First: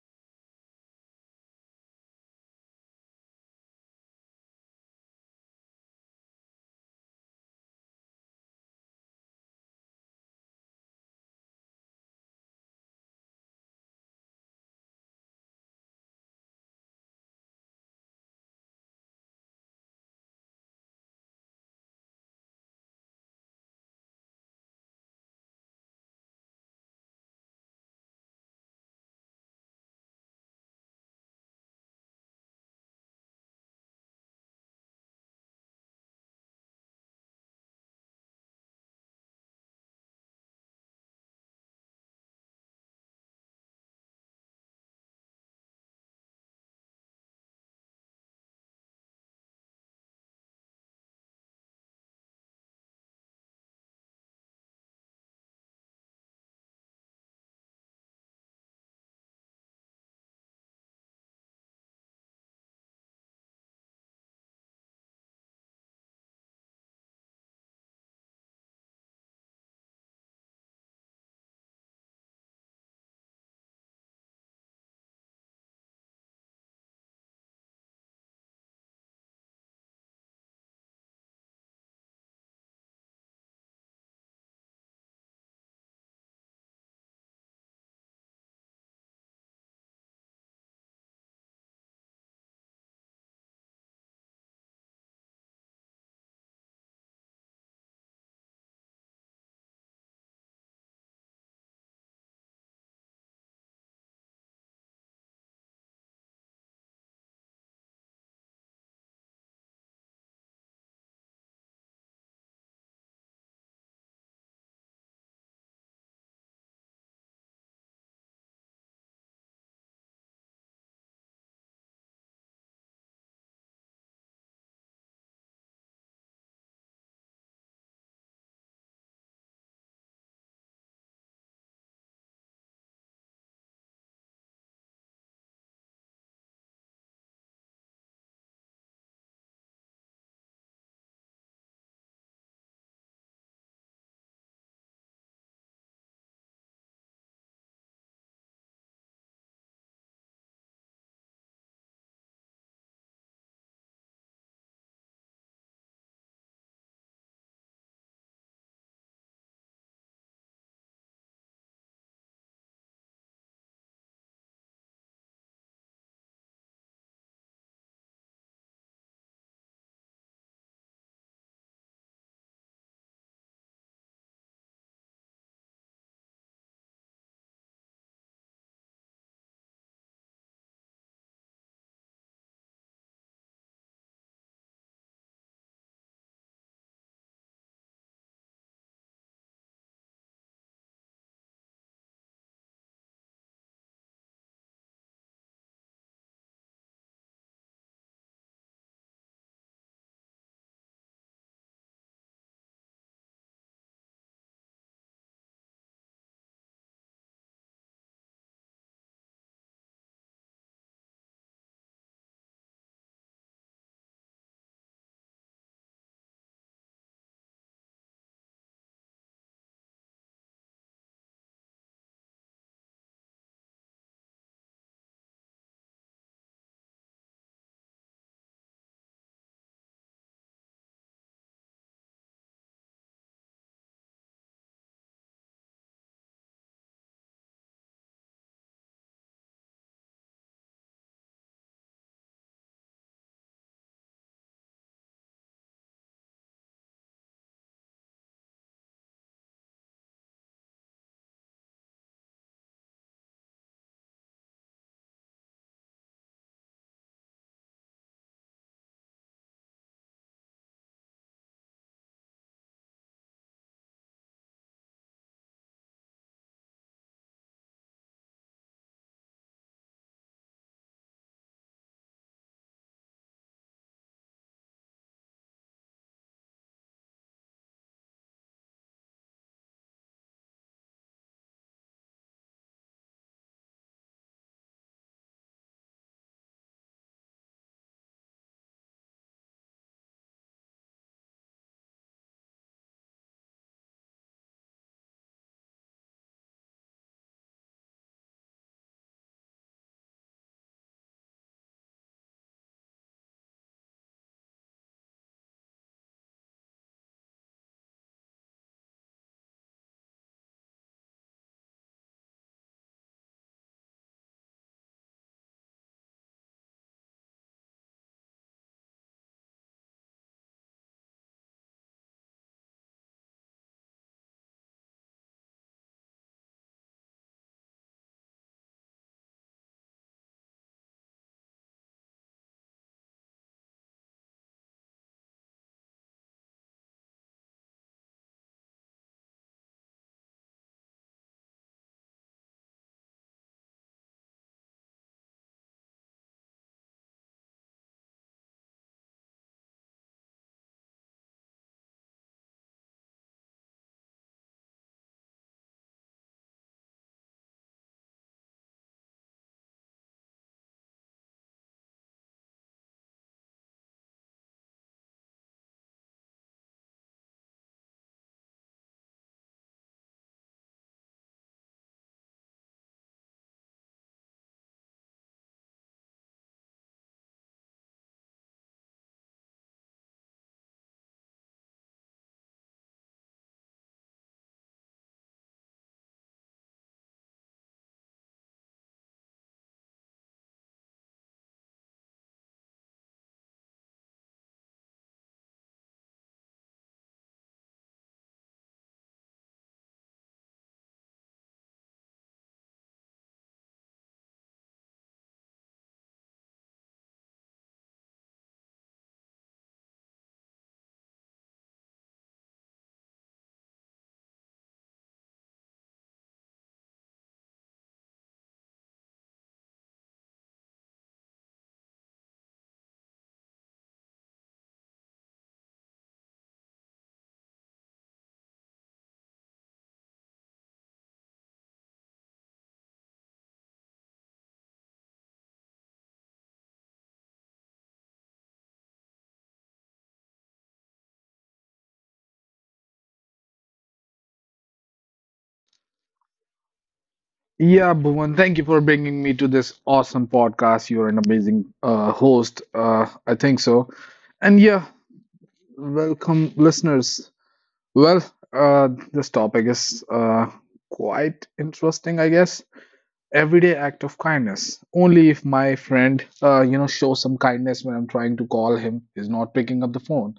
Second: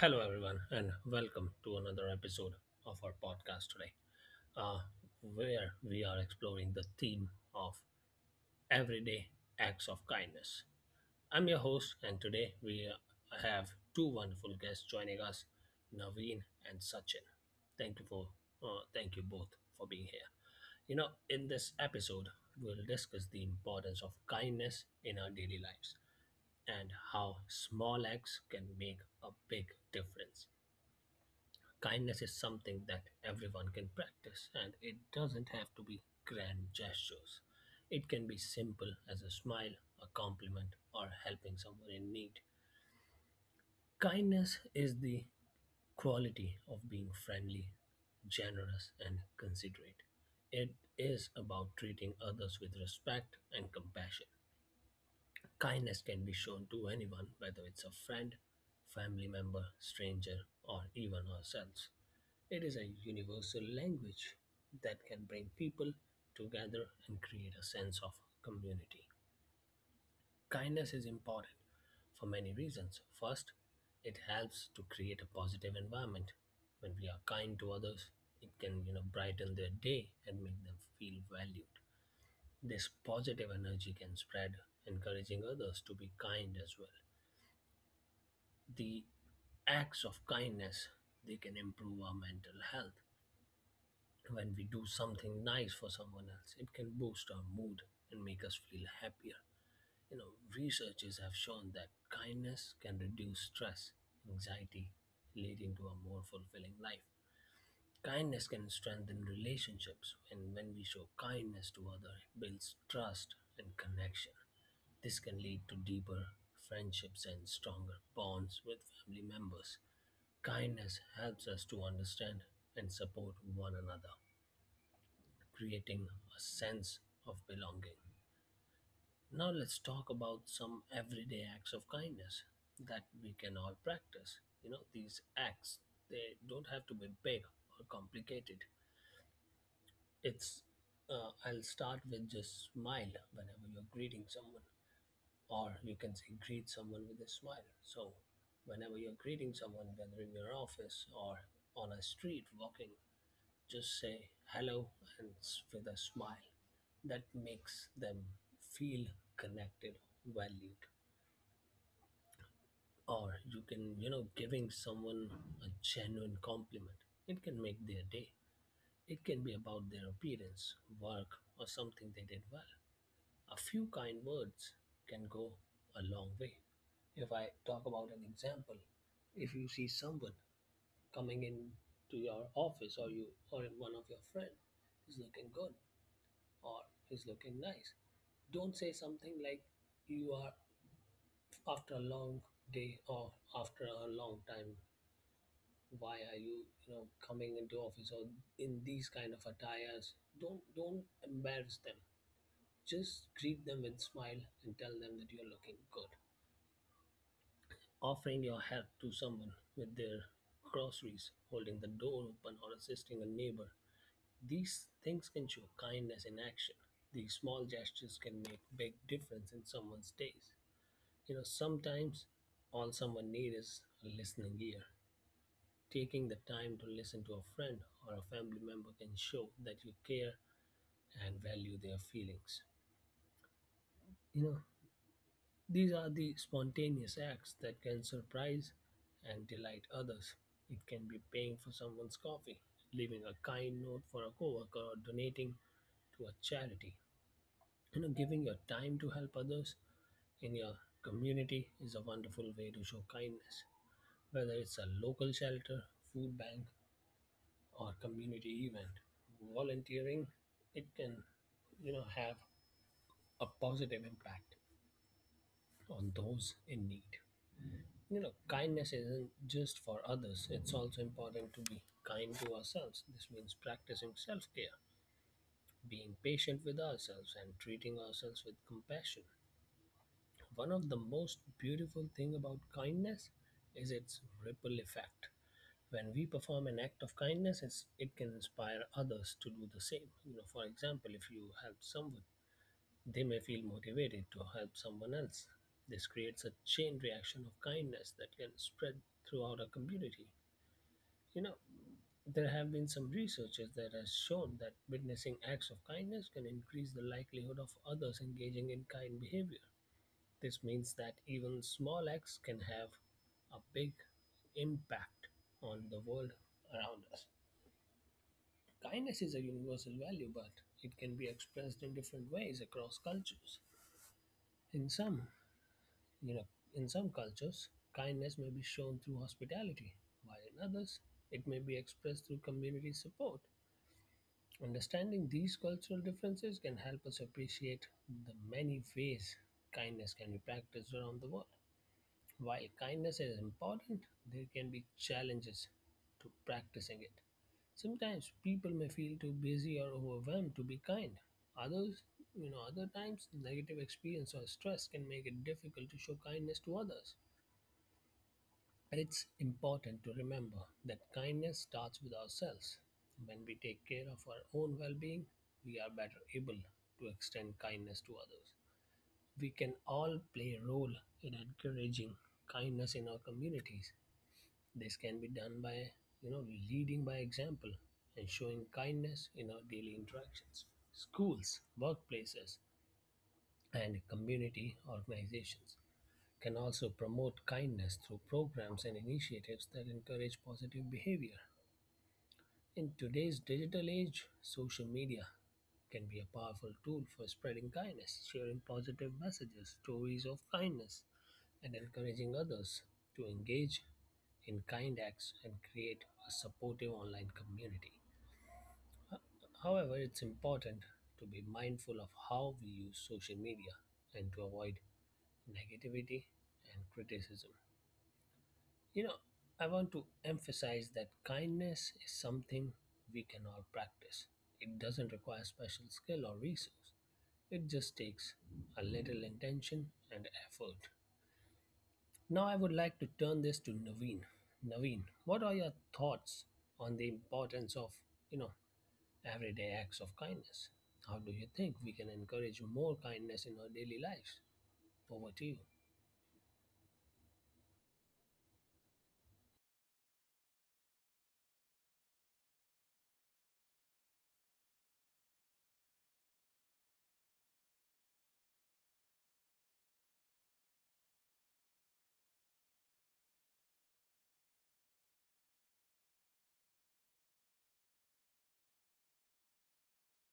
Hello, everyone, and welcome to another episode of our podcast today, uh, where we are exploring the theme of everyday acts of kindness. I'm your host, and today we have two wonderful guests joining us, Naveen and Sachin. Thank you for thank you both for being here. You know, in this episode, we'll discuss the importance of kindness in our daily lives and how small acts can make a big difference. Kindness is something that everyone can practice, and it doesn't have to be grand gestures. It can be simple as a smile, a compliment, or helping someone in need. Kindness is the quality of being friendly, generous, and considerate. It is about treating others with respect and compassion. Kindness can be shown to anyone, whether it's a friend, family member, stranger, or even ourselves. It is a universal language that can bring people together and create a sense of community. Kindness is important for many reasons. First, it helps to create a positive environment. When we are kind to others, it can, you know, brighten their day and make them feel valued. This positive energy can spread, encouraging others to be kind as well. The acts of kindness, they can improve our mental health. When we do something nice for someone else, it can boost our mood and make us feel happier. You know, researchers have shown that kindness can reduce stress, anxiety, leading to a more fulfilling life. Kindness can strengthen relationships, and when we show kindness to others, it builds trust and connection. This can lead to deeper friendships and stronger bonds with family members. Kindness helps us to understand and support one another, creating a sense of belonging. Now, let's talk about some everyday acts of kindness that we can all practice. You know, these acts, they don't have to be big or complicated. It's, I'll start with just smile whenever you're greeting someone, or you can say greet someone with a smile. So, whenever you're greeting someone, whether in your office or on a street walking, just say hello and with a smile that makes them feel connected, valued. Or you can, you know, giving someone a genuine compliment, it can make their day. It can be about their appearance, work, or something they did well. A few kind words can go a long way. If I talk about an example, if you see someone coming in to your office, or you, or one of your friend is looking good, or he's looking nice. Don't say something like you are after a long day or after a long time. Why are you, you know, coming into office or in these kind of attires? Don't embarrass them. Just greet them with smile and tell them that you're looking good. Offering your help to someone with their groceries, holding the door open, or assisting a neighbor, these things can show kindness in action. These small gestures can make big difference in someone's days. You know, sometimes all someone needs is a listening ear. Taking the time to listen to a friend or a family member can show that you care and value their feelings. You know, these are the spontaneous acts that can surprise and delight others. It can be paying for someone's coffee, leaving a kind note for a coworker, or donating to a charity. You know, giving your time to help others in your community is a wonderful way to show kindness, whether it's a local shelter, food bank, or community event. Volunteering, it can, you know, have a positive impact on those in need. You know, kindness isn't just for others, it's also important to be kind to ourselves. This means practicing self-care, being patient with ourselves, and treating ourselves with compassion. One of the most beautiful thing about kindness is its ripple effect. When we perform an act of kindness, it can inspire others to do the same. You know, for example, if you help someone, they may feel motivated to help someone else. This creates a chain reaction of kindness that can spread throughout a community. You know, there have been some researchers that has shown that witnessing acts of kindness can increase the likelihood of others engaging in kind behavior. This means that even small acts can have a big impact on the world around us. Kindness is a universal value, but it can be expressed in different ways across cultures. In some, you know, in some cultures, kindness may be shown through hospitality, while in others, it may be expressed through community support. Understanding these cultural differences can help us appreciate the many ways kindness can be practiced around the world. While kindness is important, there can be challenges to practicing it. Sometimes people may feel too busy or overwhelmed to be kind. Others, you know, other times negative experience or stress can make it difficult to show kindness to others. It's important to remember that kindness starts with ourselves. When we take care of our own well being, we are better able to extend kindness to others. We can all play a role in encouraging kindness in our communities. This can be done by, you know, leading by example and showing kindness in our daily interactions. Schools, workplaces, and community organizations can also promote kindness through programs and initiatives that encourage positive behavior. In today's digital age, social media can be a powerful tool for spreading kindness, sharing positive messages, stories of kindness, and encouraging others to engage in kind acts and create a supportive online community. However, it's important to be mindful of how we use social media and to avoid negativity and criticism. You know, I want to emphasize that kindness is something we can all practice. It doesn't require special skill or resource, it just takes a little intention and effort. Now, I would like to turn this to Naveen. Naveen, what are your thoughts on the importance of, you know, everyday acts of kindness? How do you think we can encourage more kindness in our daily lives? Over to you. Yeah, Bhuvan, thank you for bringing me to this awesome podcast. You're an amazing host. I think so. And yeah, welcome, listeners. Well, this topic is quite interesting, I guess. Everyday act of kindness. Only if my friend, shows some kindness when I'm trying to call him, is not picking up the phone.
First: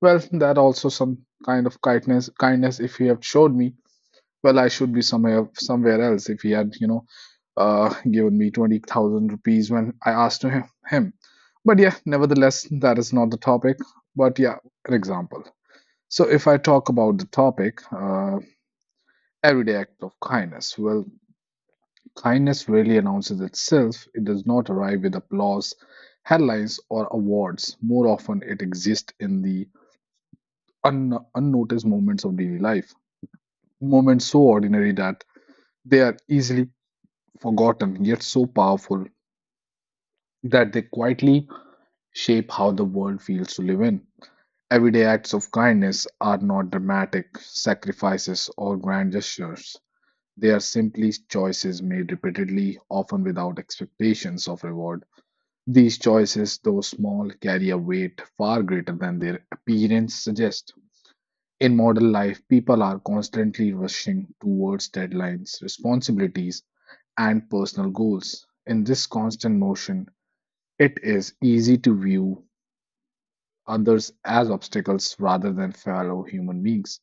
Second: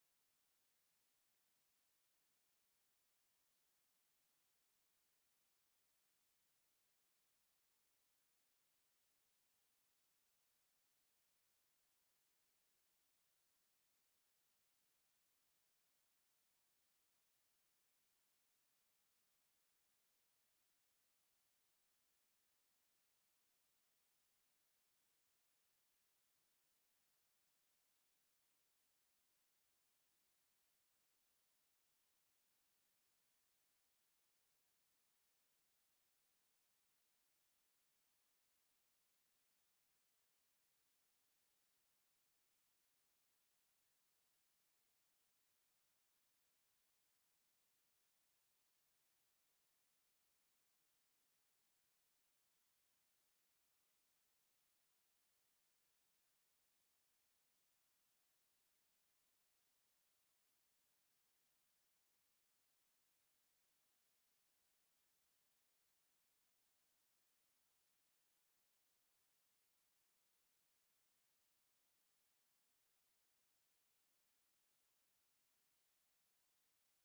Well, that also some kind of kindness. Kindness if he have showed me, well, I should be somewhere else if he had, given me 20,000 rupees when I asked him. But yeah, nevertheless, that is not the topic. But yeah, an example. So if I talk about the topic, everyday act of kindness. Well, kindness really announces itself. It does not arrive with applause, headlines, or awards. More often, it exists in the unnoticed moments of daily life. Moments so ordinary that they are easily forgotten, yet so powerful that they quietly shape how the world feels to live in. Everyday acts of kindness are not dramatic sacrifices or grand gestures. They are simply choices made repeatedly, often without expectations of reward. These choices, though small, carry a weight far greater than their appearance suggests. In modern life, people are constantly rushing towards deadlines, responsibilities, and personal goals. In this constant motion, it is easy to view others as obstacles rather than fellow human beings.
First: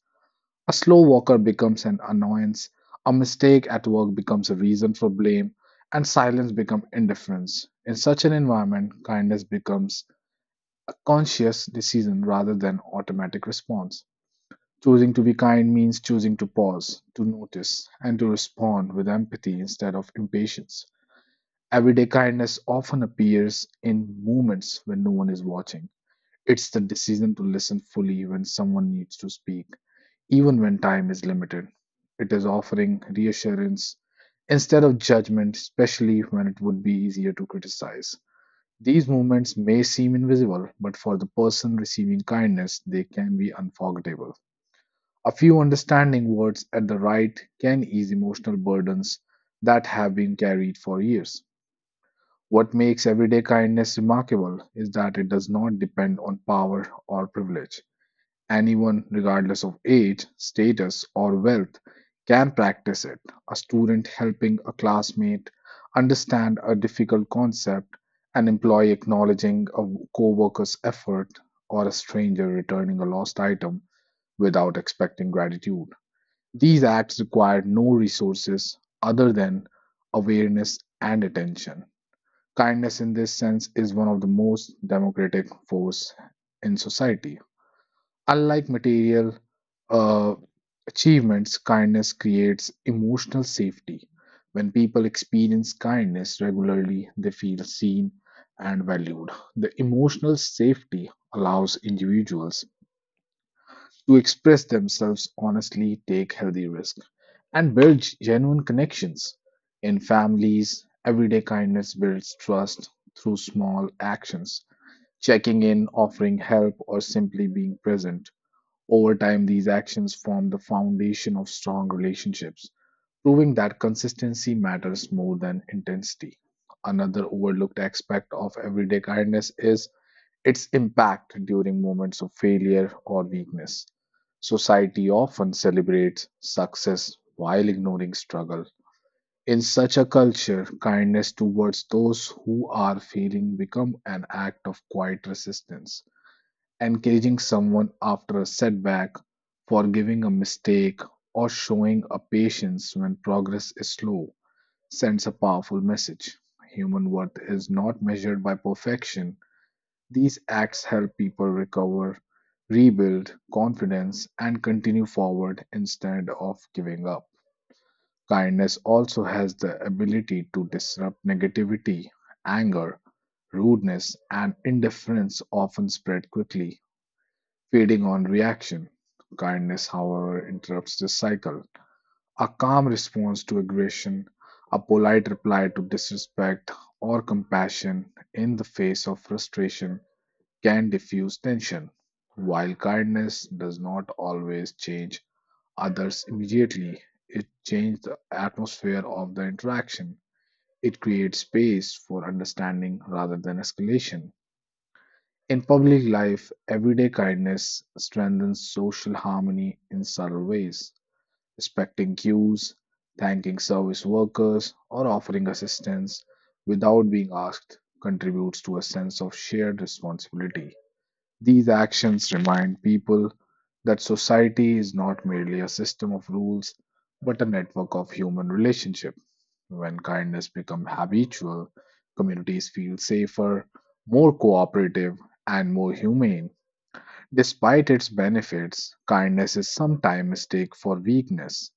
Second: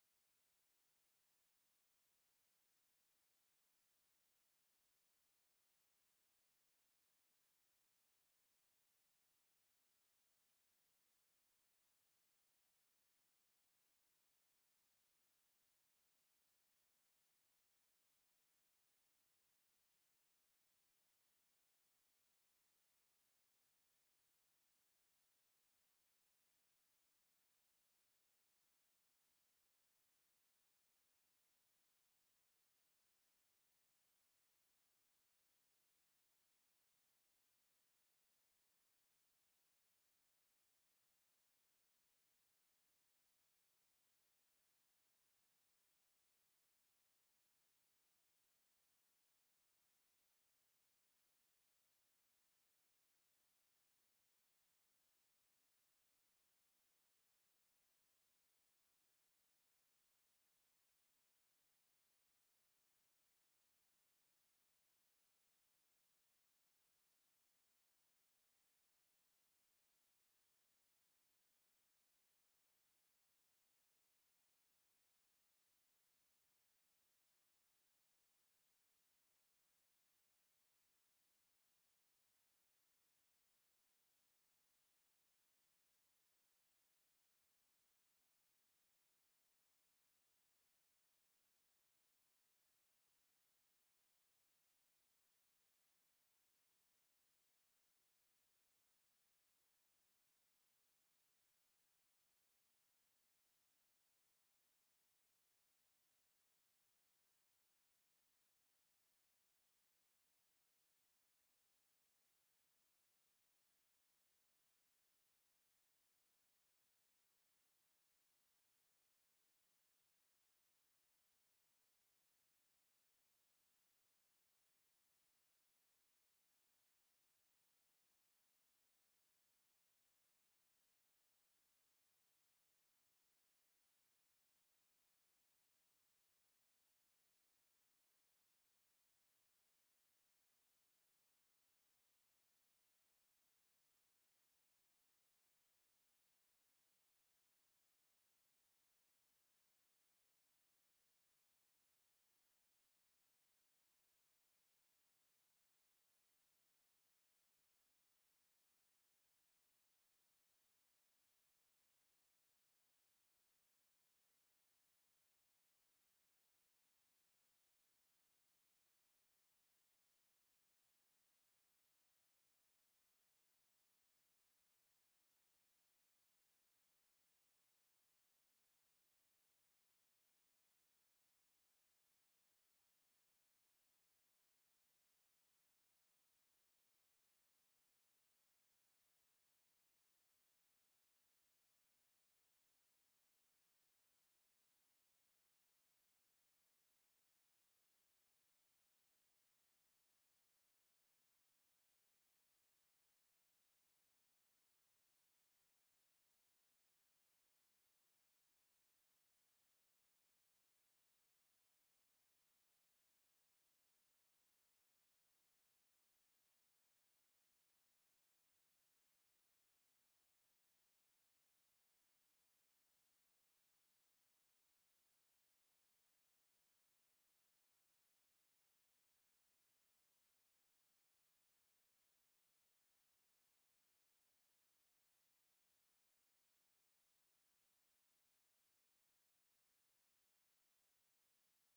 A slow walker becomes an annoyance, a mistake at work becomes a reason for blame, and silence becomes indifference. In such an environment, kindness becomes a conscious decision rather than automatic response. Choosing to be kind means choosing to pause, to notice, and to respond with empathy instead of impatience. Everyday kindness often appears in moments when no one is watching. It's the decision to listen fully when someone needs to speak, even when time is limited. It is offering reassurance instead of judgment, especially when it would be easier to criticize. These moments may seem invisible, but for the person receiving kindness, they can be unforgettable. A few understanding words at the right can ease emotional burdens that have been carried for years. What makes everyday kindness remarkable is that it does not depend on power or privilege. Anyone, regardless of age, status, or wealth, can practice it. A student helping a classmate understand a difficult concept, an employee acknowledging a co worker's effort, or a stranger returning a lost item without expecting gratitude, these acts require no resources other than awareness and attention. Kindness in this sense is one of the most democratic force in society. Unlike material uh, achievements, kindness creates emotional safety. When people experience kindness regularly, they feel seen and valued. The emotional safety allows individuals to express themselves honestly, take healthy risks, and build genuine connections. In families, everyday kindness builds trust through small actions, checking in, offering help, or simply being present. Over time, these actions form the foundation of strong relationships, proving that consistency matters more than intensity. Another overlooked aspect of everyday kindness is its impact during moments of failure or weakness. Society often celebrates success while ignoring struggle. In such a culture, kindness towards those who are failing become an act of quiet resistance. Encouraging someone after a setback, forgiving a mistake, or showing a patience when progress is slow sends a powerful message. Human worth is not measured by perfection, these acts help people recover, rebuild confidence, and continue forward instead of giving up. Kindness also has the ability to disrupt negativity, anger, rudeness, and indifference often spread quickly, feeding on reaction. Kindness, however, interrupts this cycle. A calm response to aggression, a polite reply to disrespect, or compassion in the face of frustration can diffuse tension. While kindness does not always change others immediately, it changes the atmosphere of the interaction. It creates space for understanding rather than escalation. In public life, everyday kindness strengthens social harmony in subtle ways. Respecting cues, thanking service workers, or offering assistance without being asked contributes to a sense of shared responsibility. These actions remind people that society is not merely a system of rules, but a network of human relationships. When kindness becomes habitual, communities feel safer, more cooperative, and more humane. Despite its benefits, kindness is sometimes mistaken for weakness.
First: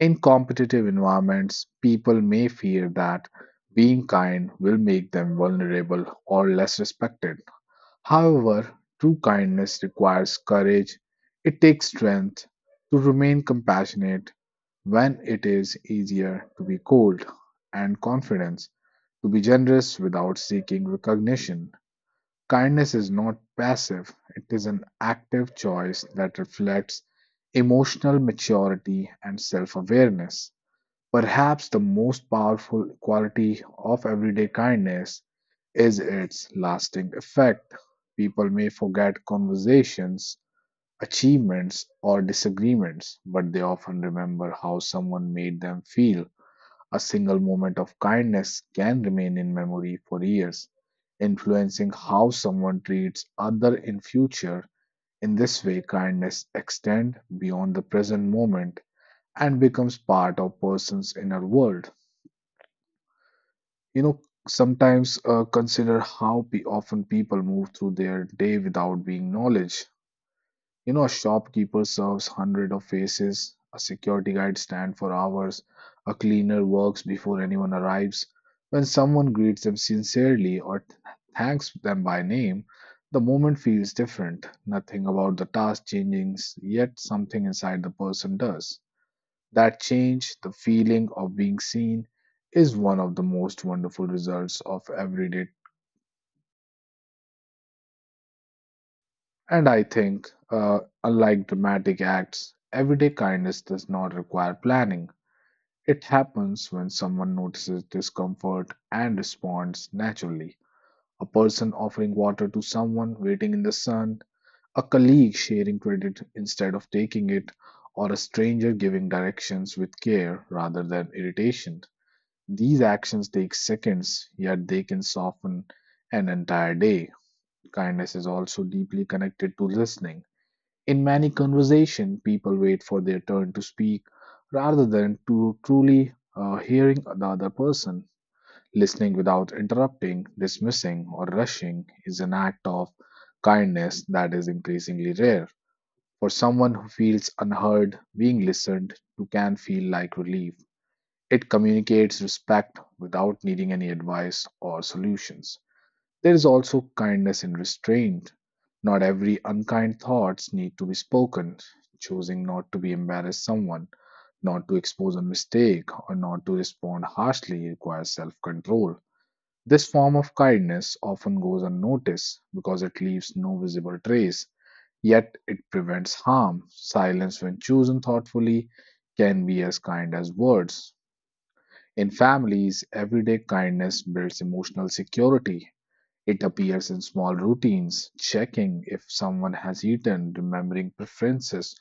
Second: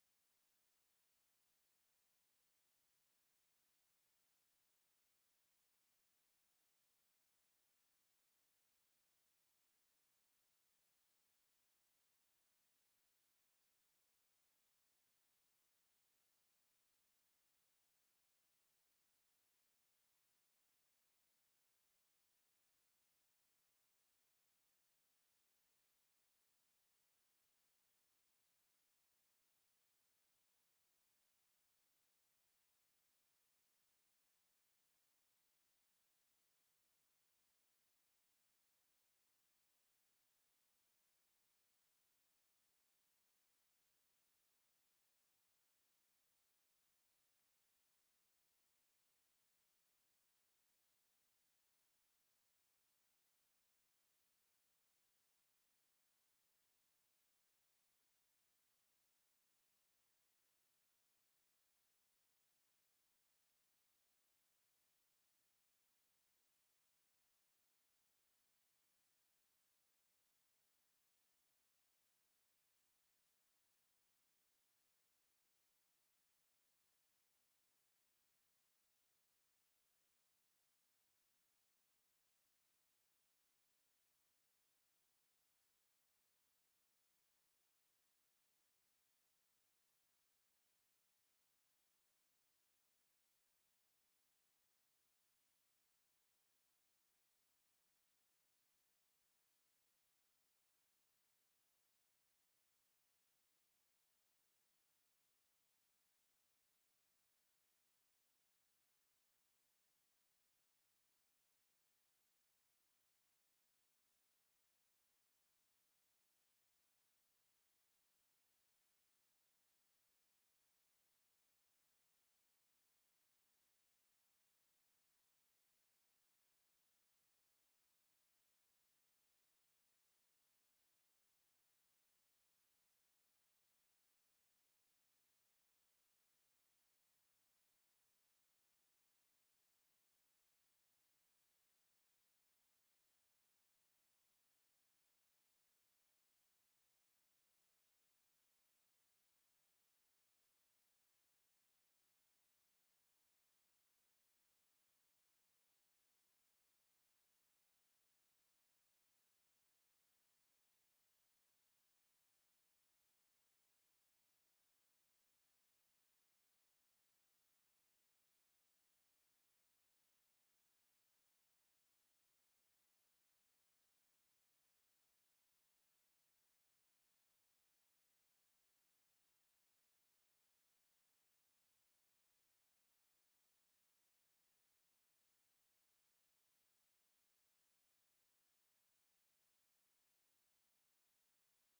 In competitive environments, people may fear that being kind will make them vulnerable or less respected. However, true kindness requires courage. It takes strength to remain compassionate when it is easier to be cold, and confidence to be generous without seeking recognition. Kindness is not passive, it is an active choice that reflects emotional maturity and self awareness. Perhaps the most powerful quality of everyday kindness is its lasting effect. People may forget conversations, achievements, or disagreements, but they often remember how someone made them feel. A single moment of kindness can remain in memory for years, influencing how someone treats other in future. In this way, kindness extends beyond the present moment and becomes part of person's inner world. you know Sometimes consider how pe often people move through their day without being knowledge. You know, a shopkeeper serves hundred of faces, a security guard stands for hours, a cleaner works before anyone arrives. When someone greets them sincerely or thanks them by name, the moment feels different. Nothing about the task changes, yet something inside the person does. That change, the feeling of being seen, is one of the most wonderful results of everyday. And I think, unlike dramatic acts, everyday kindness does not require planning. It happens when someone notices discomfort and responds naturally. A person offering water to someone waiting in the sun, a colleague sharing credit instead of taking it, or a stranger giving directions with care rather than irritation. These actions take seconds, yet they can soften an entire day. Kindness is also deeply connected to listening. In many conversations, people wait for their turn to speak rather than to truly hearing the other person. Listening without interrupting, dismissing, or rushing is an act of kindness that is increasingly rare. For someone who feels unheard, being listened to can feel like relief. It communicates respect without needing any advice or solutions. There is also kindness in restraint. Not every unkind thoughts need to be spoken. Choosing not to be embarrassed someone, not to expose a mistake, or not to respond harshly requires self-control. This form of kindness often goes unnoticed because it leaves no visible trace, yet it prevents harm. Silence, when chosen thoughtfully, can be as kind as words. In families, everyday kindness builds emotional security. It appears in small routines, checking if someone has eaten, remembering preferences,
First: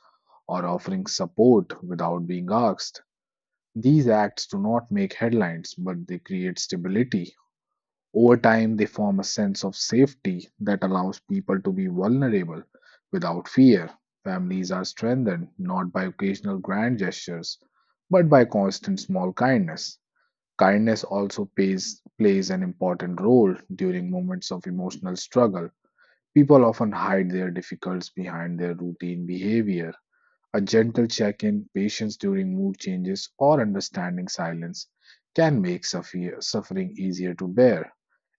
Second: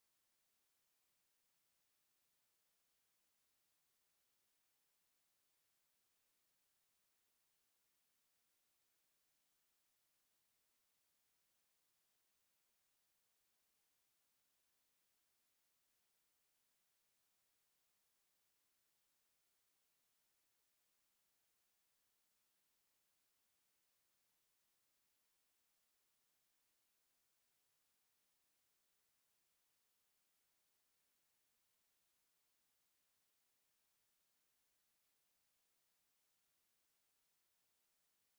or offering support without being asked. These acts do not make headlines, but they create stability. Over time, they form a sense of safety that allows people to be vulnerable without fear. Families are strengthened not by occasional grand gestures, but by constant small kindness. Kindness also plays an important role during moments of emotional struggle. People often hide their difficulties behind their routine behavior. A gentle check in, patience during mood changes, or understanding silence can make suffering easier to bear.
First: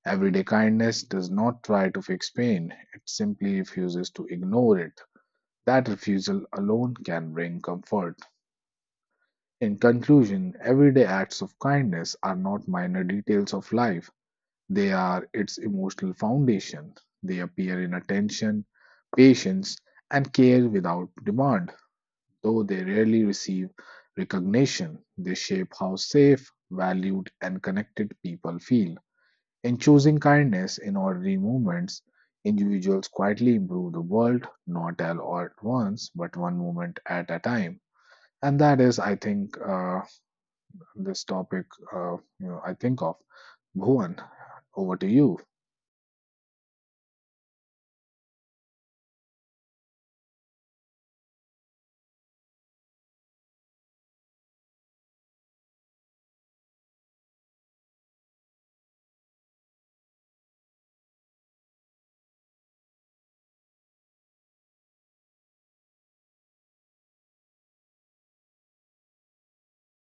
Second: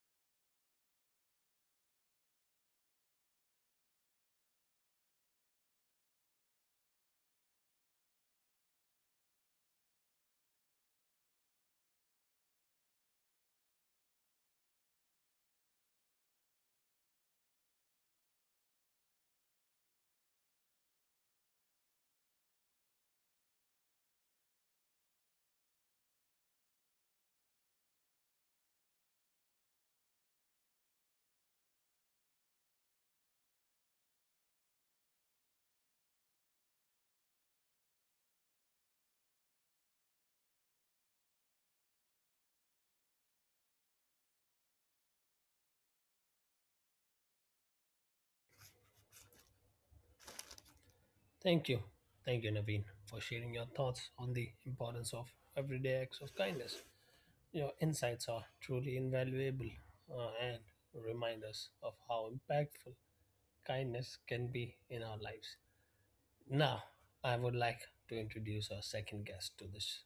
Everyday kindness does not try to fix pain, it simply refuses to ignore it. That refusal alone can bring comfort. In conclusion, everyday acts of kindness are not minor details of life. They are its emotional foundation. They appear in attention, patience, and care without demand. Though they rarely receive recognition, they shape how safe, valued, and connected people feel. In choosing kindness in ordinary moments, individuals quietly improve the world, not all at once, but one moment at a time. And that is, I think, this topic, I think of. Bhuvan, over to you. Thank you. Thank you, Naveen, for sharing your thoughts on the importance of everyday acts of kindness. Your insights are truly invaluable, and remind us of how impactful kindness can be in our lives. Now, I would like to introduce our second guest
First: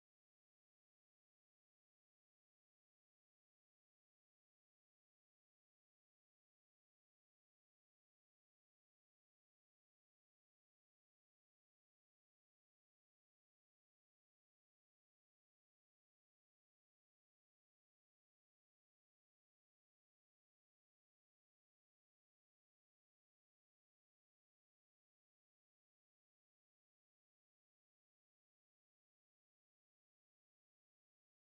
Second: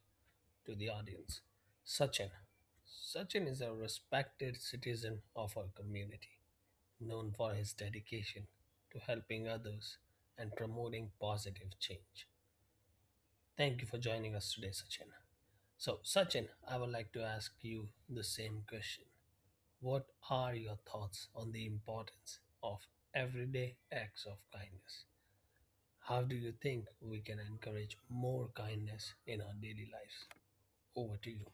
to the audience, Sachin. Sachin is a respected citizen of our community, known for his dedication to helping others and promoting positive change. Thank you for joining us today, Sachin. So, Sachin, I would like to ask you the same question. What are your thoughts on the importance of everyday acts of kindness? How do you think we can encourage more kindness in our daily lives? Over to you.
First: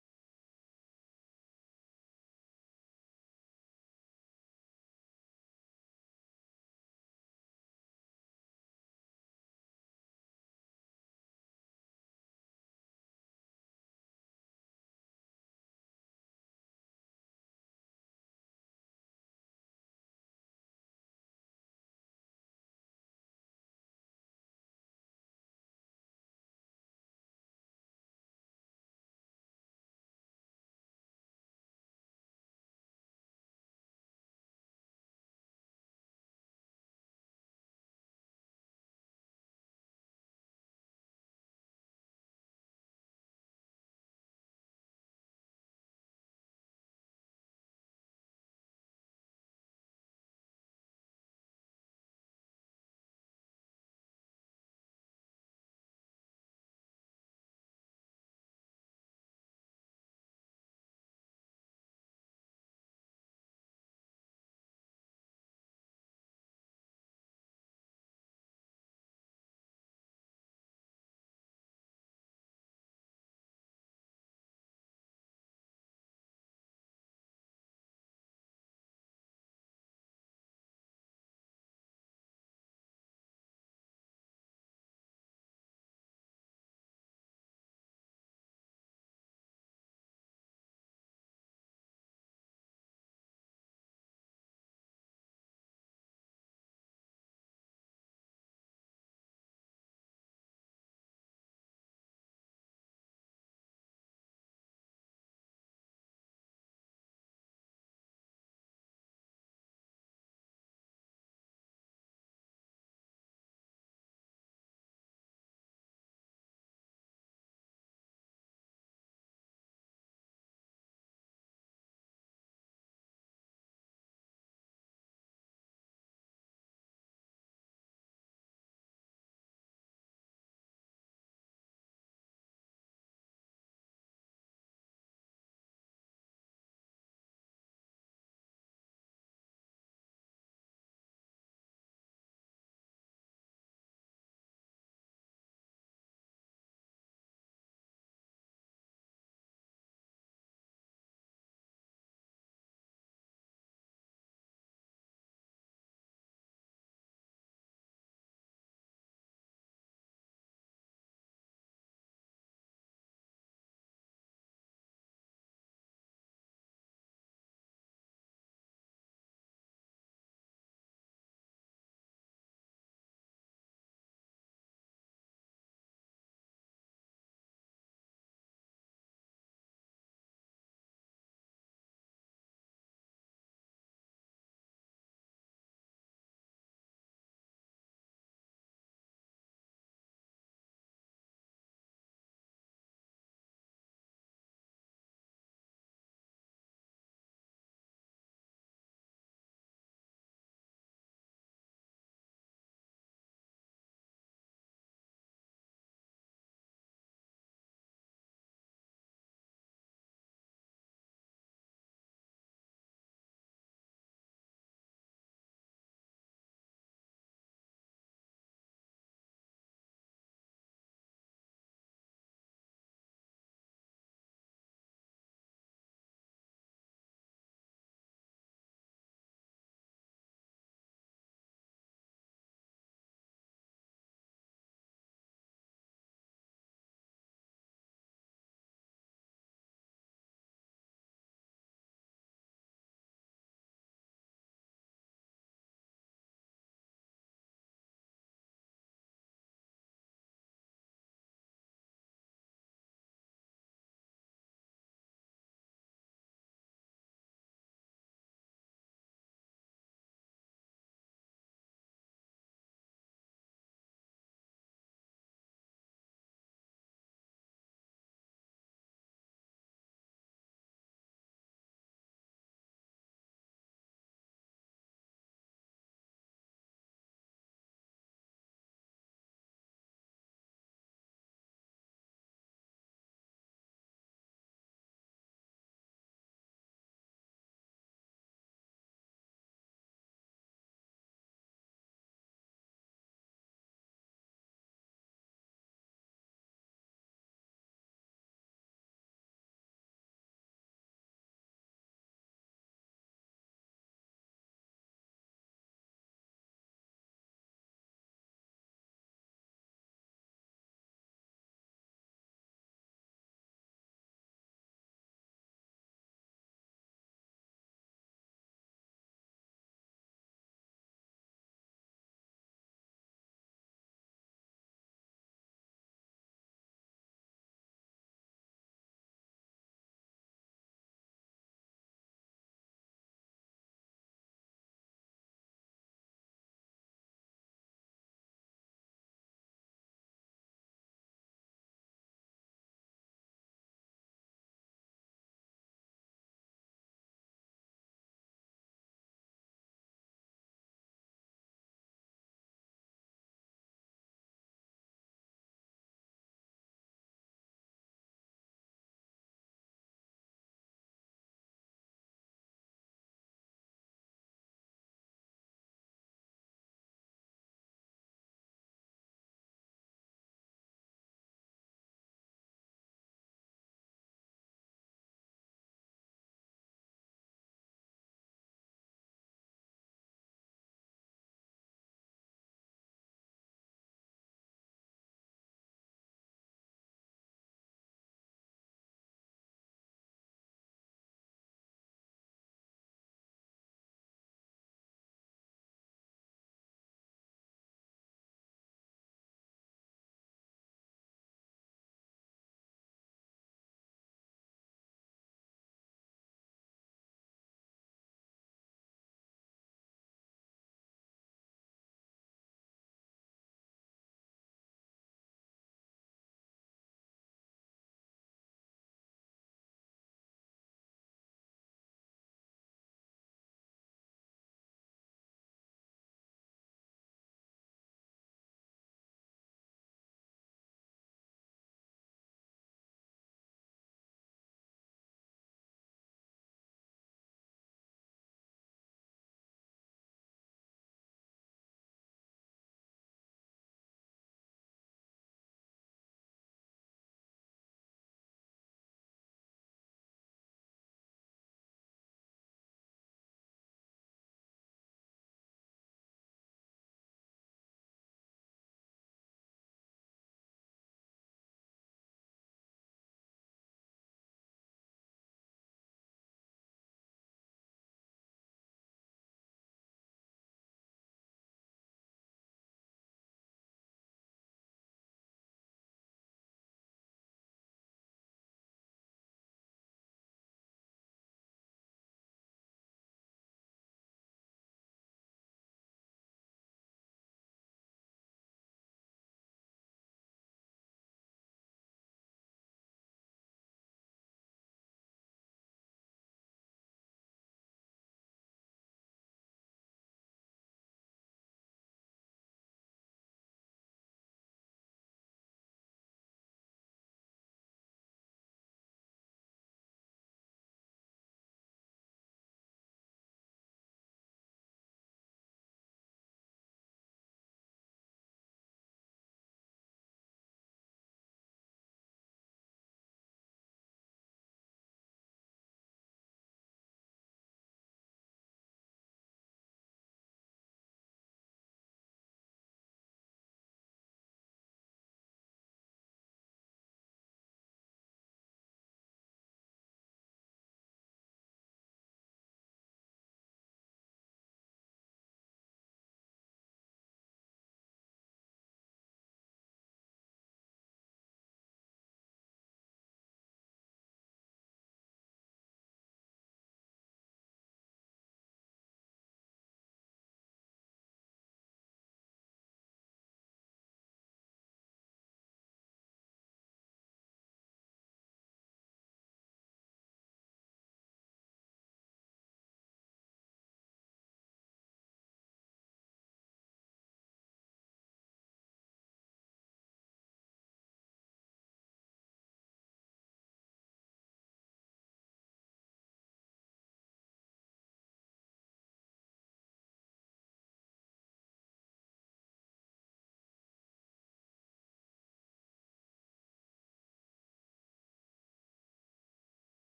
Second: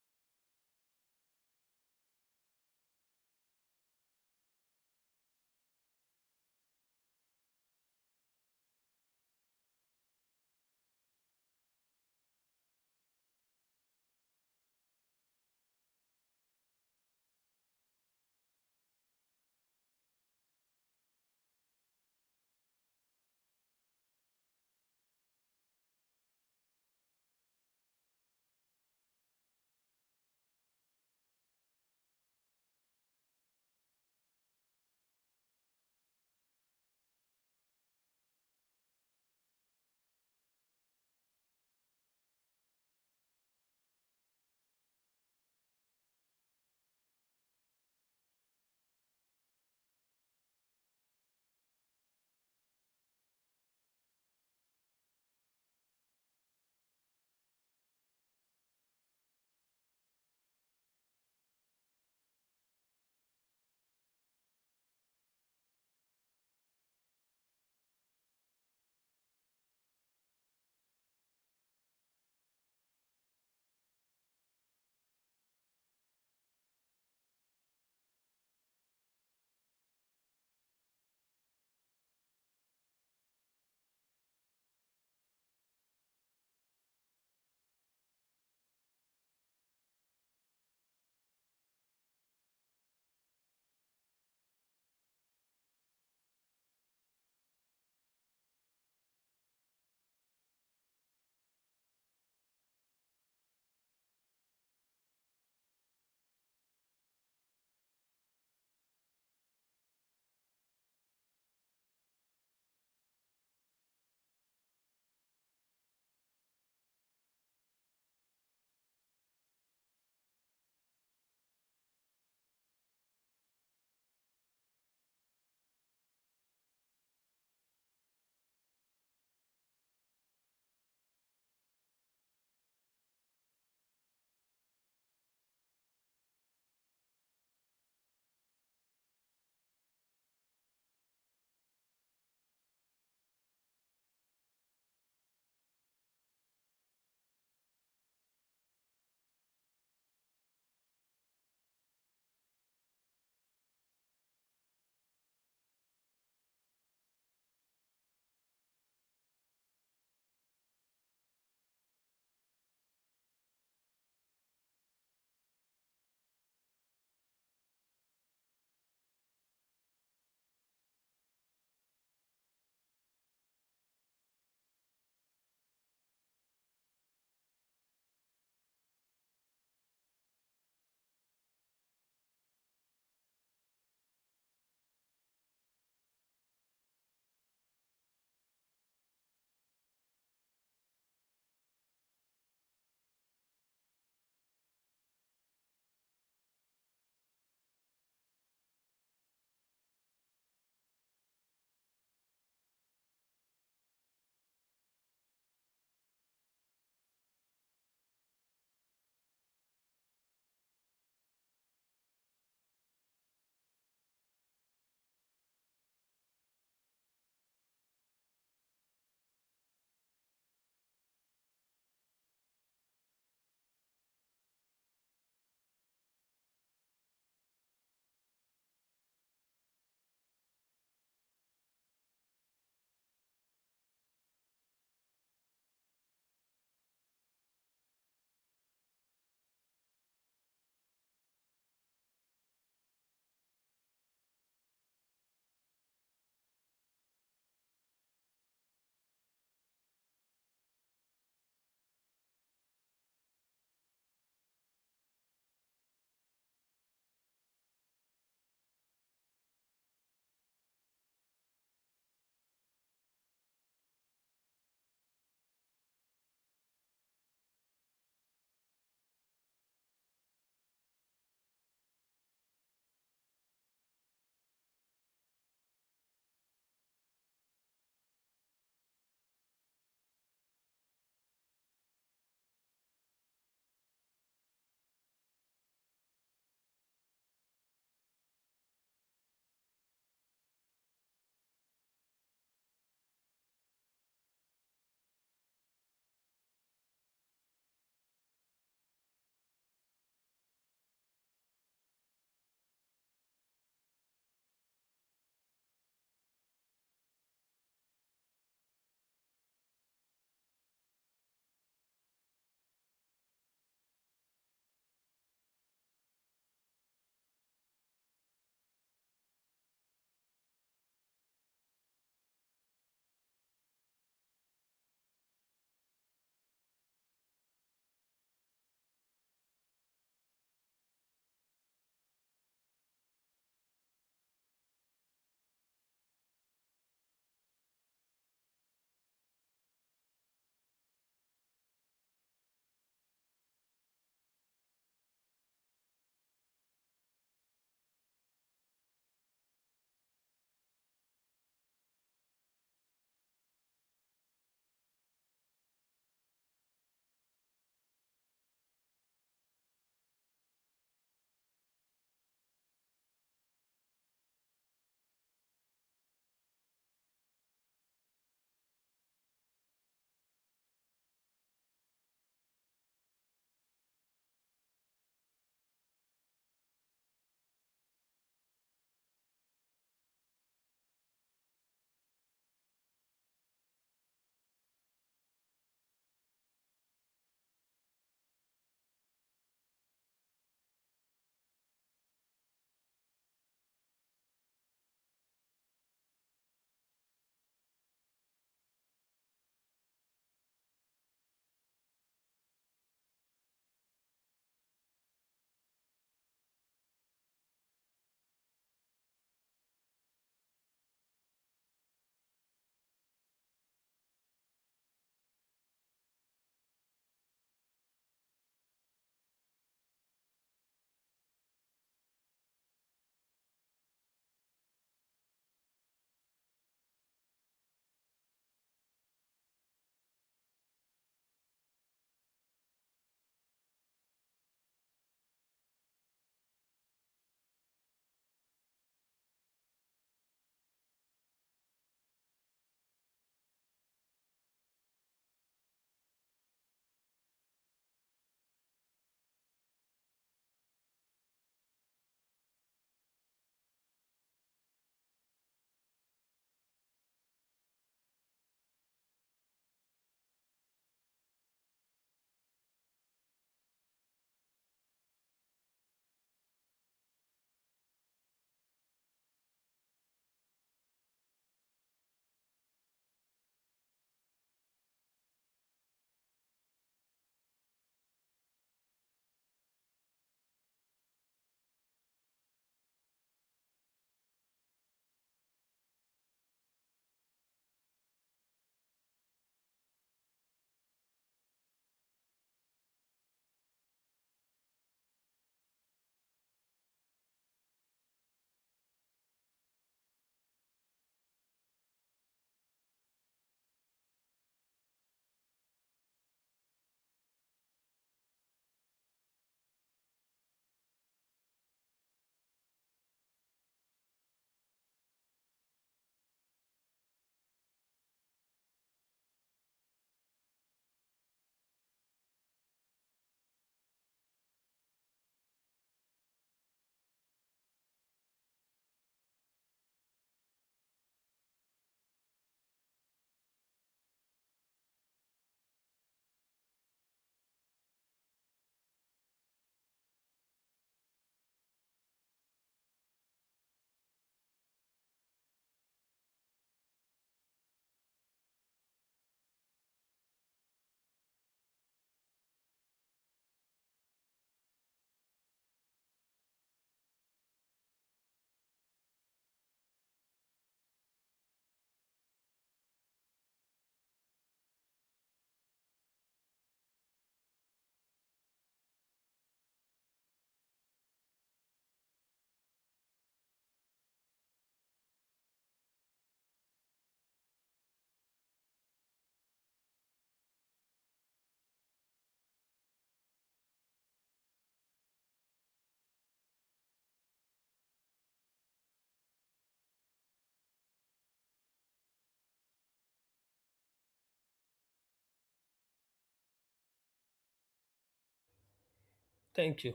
Thank you.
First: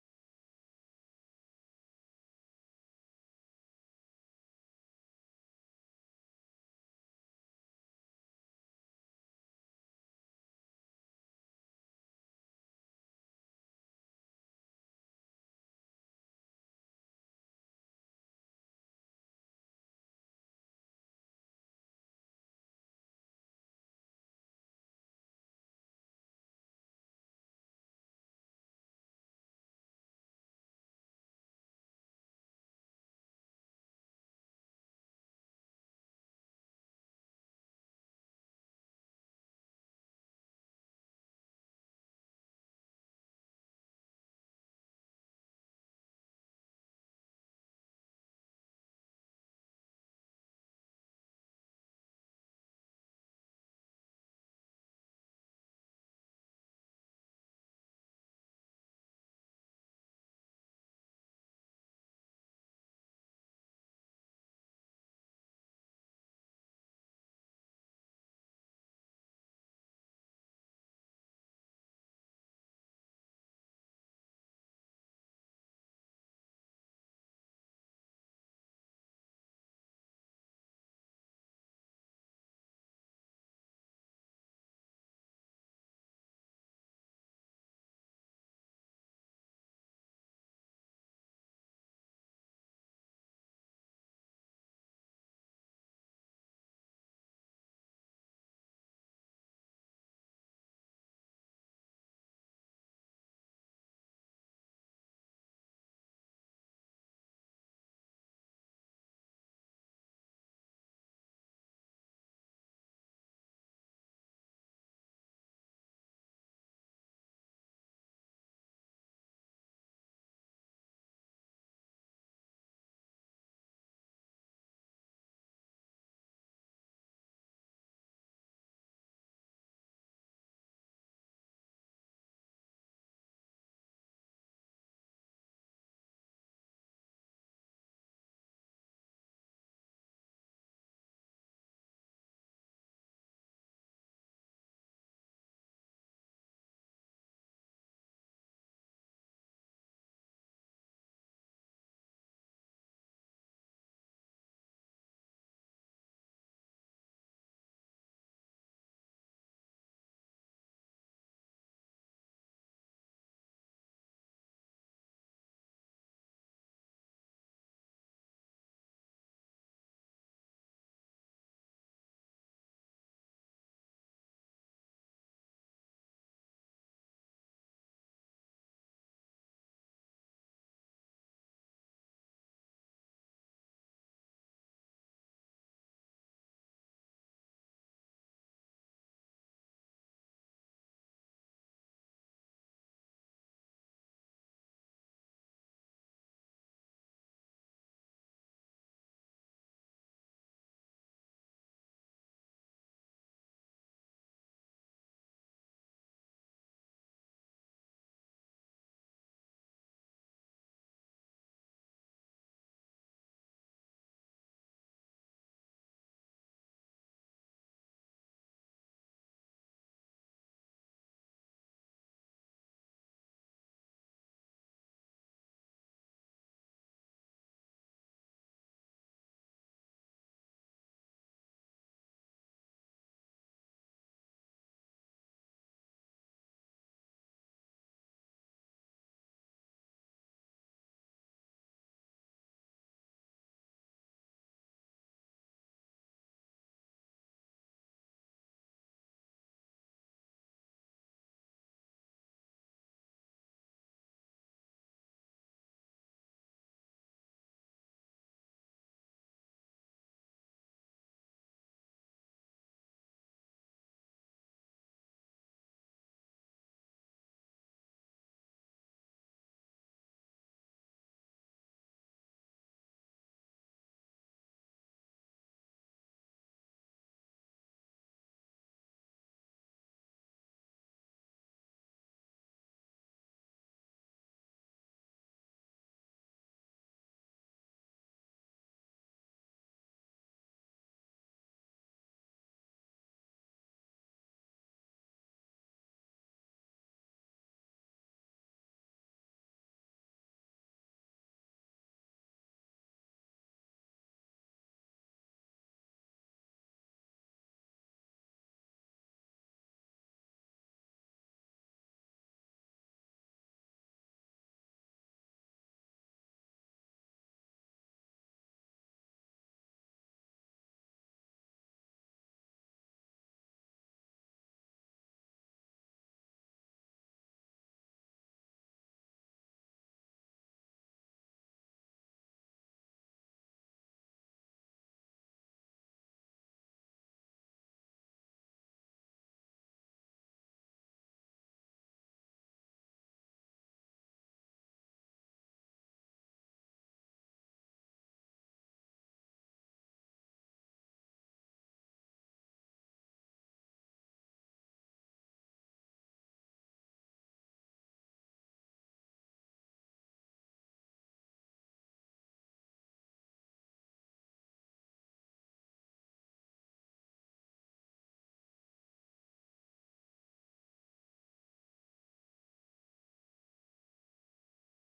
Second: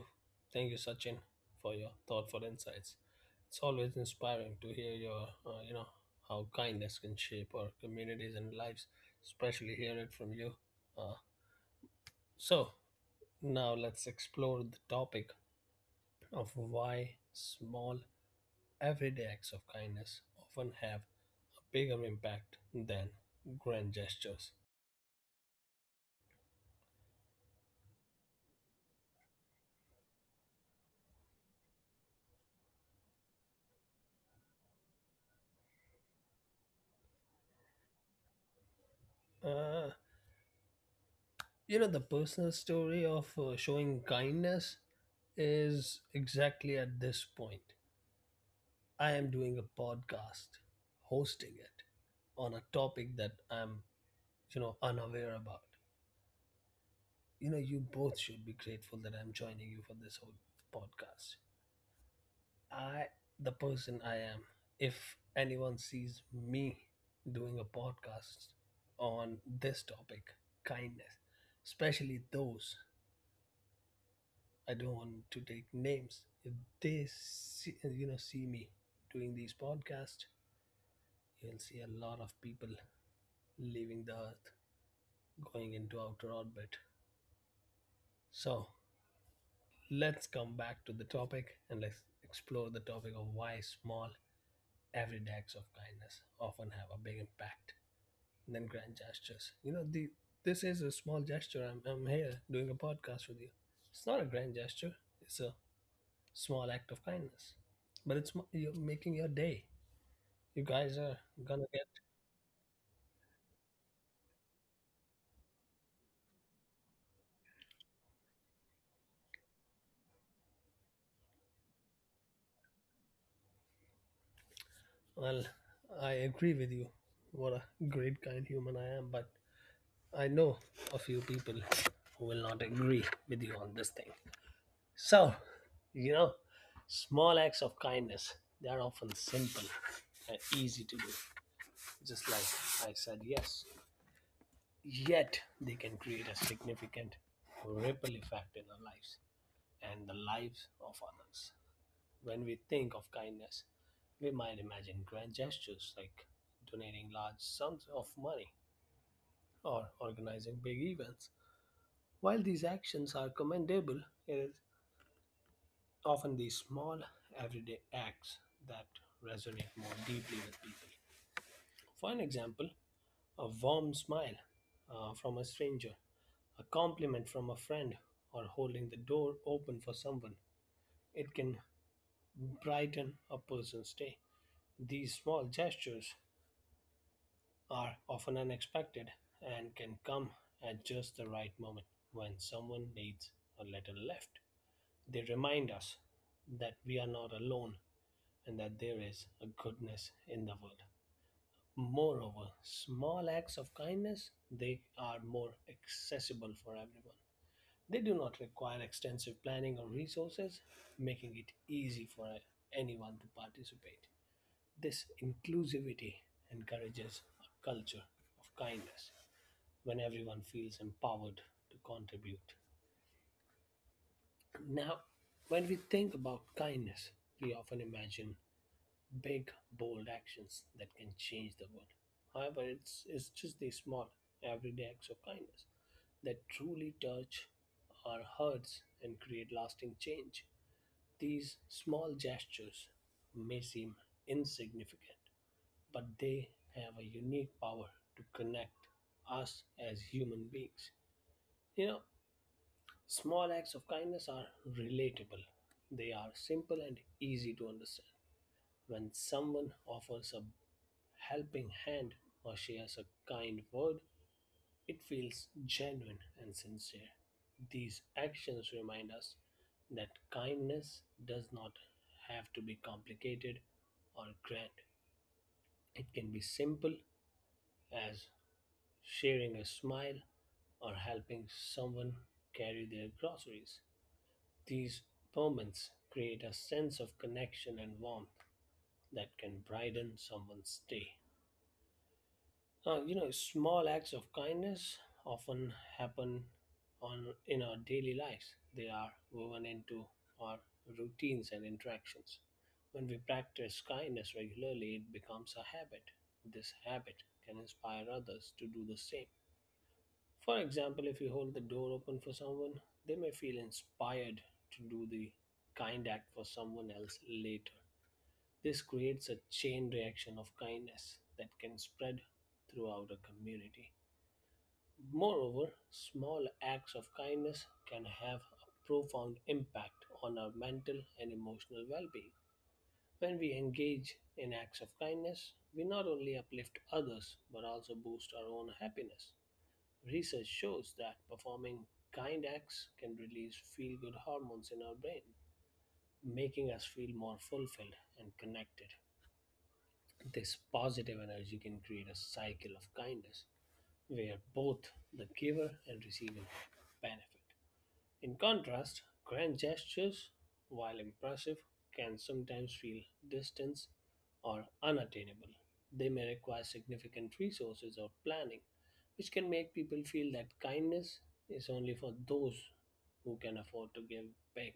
Thank you, Sachin, for your thoughtful insights. It's always inspiring to hear your, you know, how kindness can shape our communities and lives, especially hear it from you. Uh, so, now let's explore the topic of why small everyday acts of kindness often have a bigger impact than grand gestures. Uh, you know, the personal story of showing kindness is exactly at this point. I am doing a podcast, hosting it on a topic that I'm, you know, unaware about. You know, you both should be grateful that I'm joining you for this whole podcast. I, the person I am, if anyone sees me doing a podcast on this topic, kindness, especially those I don't want to take names, if they see, see me doing these podcasts, you'll see a lot of people leaving the Earth, going into outer orbit. So let's come back to the topic and let's explore the topic of why small everyday acts of kindness often have a big impact than grand gestures. You know, the this is a small gesture. I'm here doing a podcast with you. It's not a grand gesture. It's a small act of kindness, but it's you're making your day. You guys are gonna get. Well, I agree with you. What a great kind human I am, but I know a few people who will not agree with you on this thing. So, you know, small acts of kindness, they are often simple and easy to do. Just like I said, yes. Yet, they can create a significant ripple effect in our lives and the lives of others. When we think of kindness, we might imagine grand gestures like donating large sums of money or organizing big events. While these actions are commendable, it is often these small, everyday acts that resonate more deeply with people. For an example, a warm smile from a stranger, a compliment from a friend, or holding the door open for someone. It can brighten a person's day. These small gestures are often unexpected and can come at just the right moment when someone needs a little lift. They remind us that we are not alone and that there is a goodness in the world. Moreover, small acts of kindness, they are more accessible for everyone. They do not require extensive planning or resources, making it easy for anyone to participate. This inclusivity encourages a culture of kindness when everyone feels empowered to contribute. Now, when we think about kindness, we often imagine big, bold actions that can change the world. However, it's just the small, everyday acts of kindness that truly touch our hearts and create lasting change. These small gestures may seem insignificant, but they have a unique power to connect us as human beings. You know, small acts of kindness are relatable, they are simple and easy to understand. When someone offers a helping hand or shares a kind word, it feels genuine and sincere. These actions remind us that kindness does not have to be complicated or grand. It can be simple as sharing a smile or helping someone carry their groceries. These moments create a sense of connection and warmth that can brighten someone's day. You know, small acts of kindness often happen on in our daily lives. They are woven into our routines and interactions. When we practice kindness regularly, it becomes a habit. This habit can inspire others to do the same. For example, if you hold the door open for someone, they may feel inspired to do the kind act for someone else later. This creates a chain reaction of kindness that can spread throughout a community. Moreover, small acts of kindness can have a profound impact on our mental and emotional well being. When we engage in acts of kindness, we not only uplift others but also boost our own happiness. Research shows that performing kind acts can release feel good hormones in our brain, making us feel more fulfilled and connected. This positive energy can create a cycle of kindness where both the giver and receiver benefit. In contrast, grand gestures, while impressive, can sometimes feel distant or unattainable. They may require significant resources or planning, which can make people feel that kindness is only for those who can afford to give back.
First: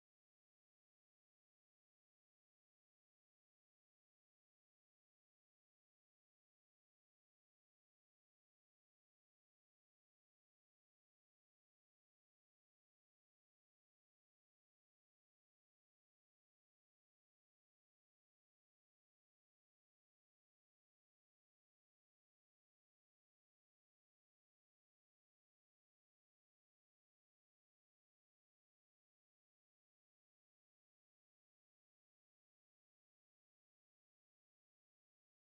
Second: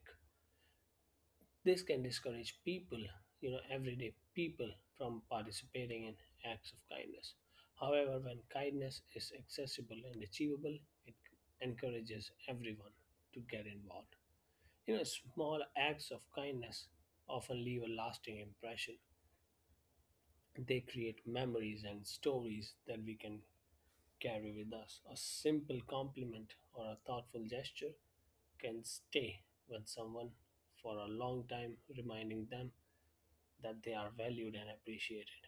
This can discourage people, you know, everyday people from participating in acts of kindness. However, when kindness is accessible and achievable, it encourages everyone to get involved. You know, small acts of kindness often leave a lasting impression. They create memories and stories that we can carry with us. A simple compliment or a thoughtful gesture can stay with someone for a long time, reminding them that they are valued and appreciated.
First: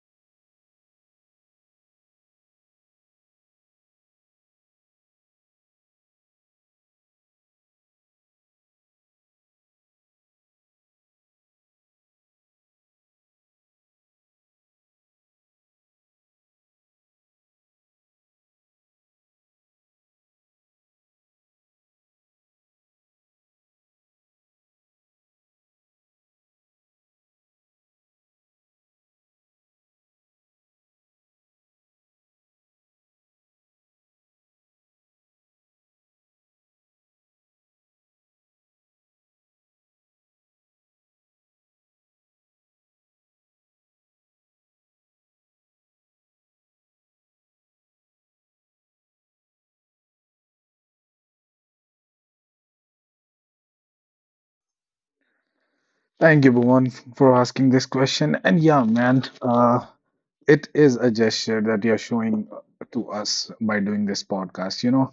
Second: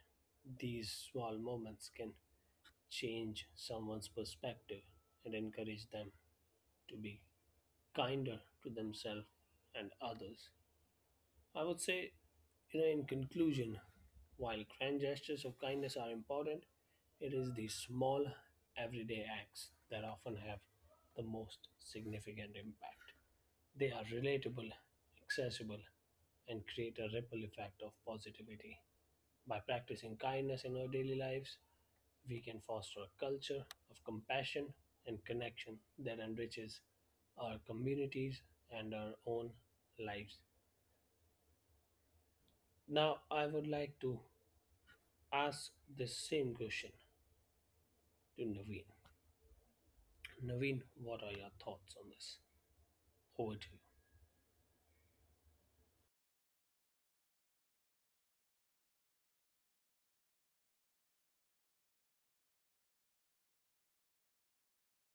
These small moments can change someone's perspective and encourage them to be kinder to themselves and others. I would say, you know, in conclusion, while grand gestures of kindness are important, it is the small, everyday acts that often have the most significant impact. They are relatable, accessible, and create a ripple effect of positivity. By practicing kindness in our daily lives, we can foster a culture of compassion and connection that enriches our communities and our own lives. Now, I would like to ask the same question to Naveen. Naveen, what are your thoughts on this? Over to you. Thank you, Bhuvan, for asking this question. And yeah, man, it is a gesture that you're showing to us by doing this podcast.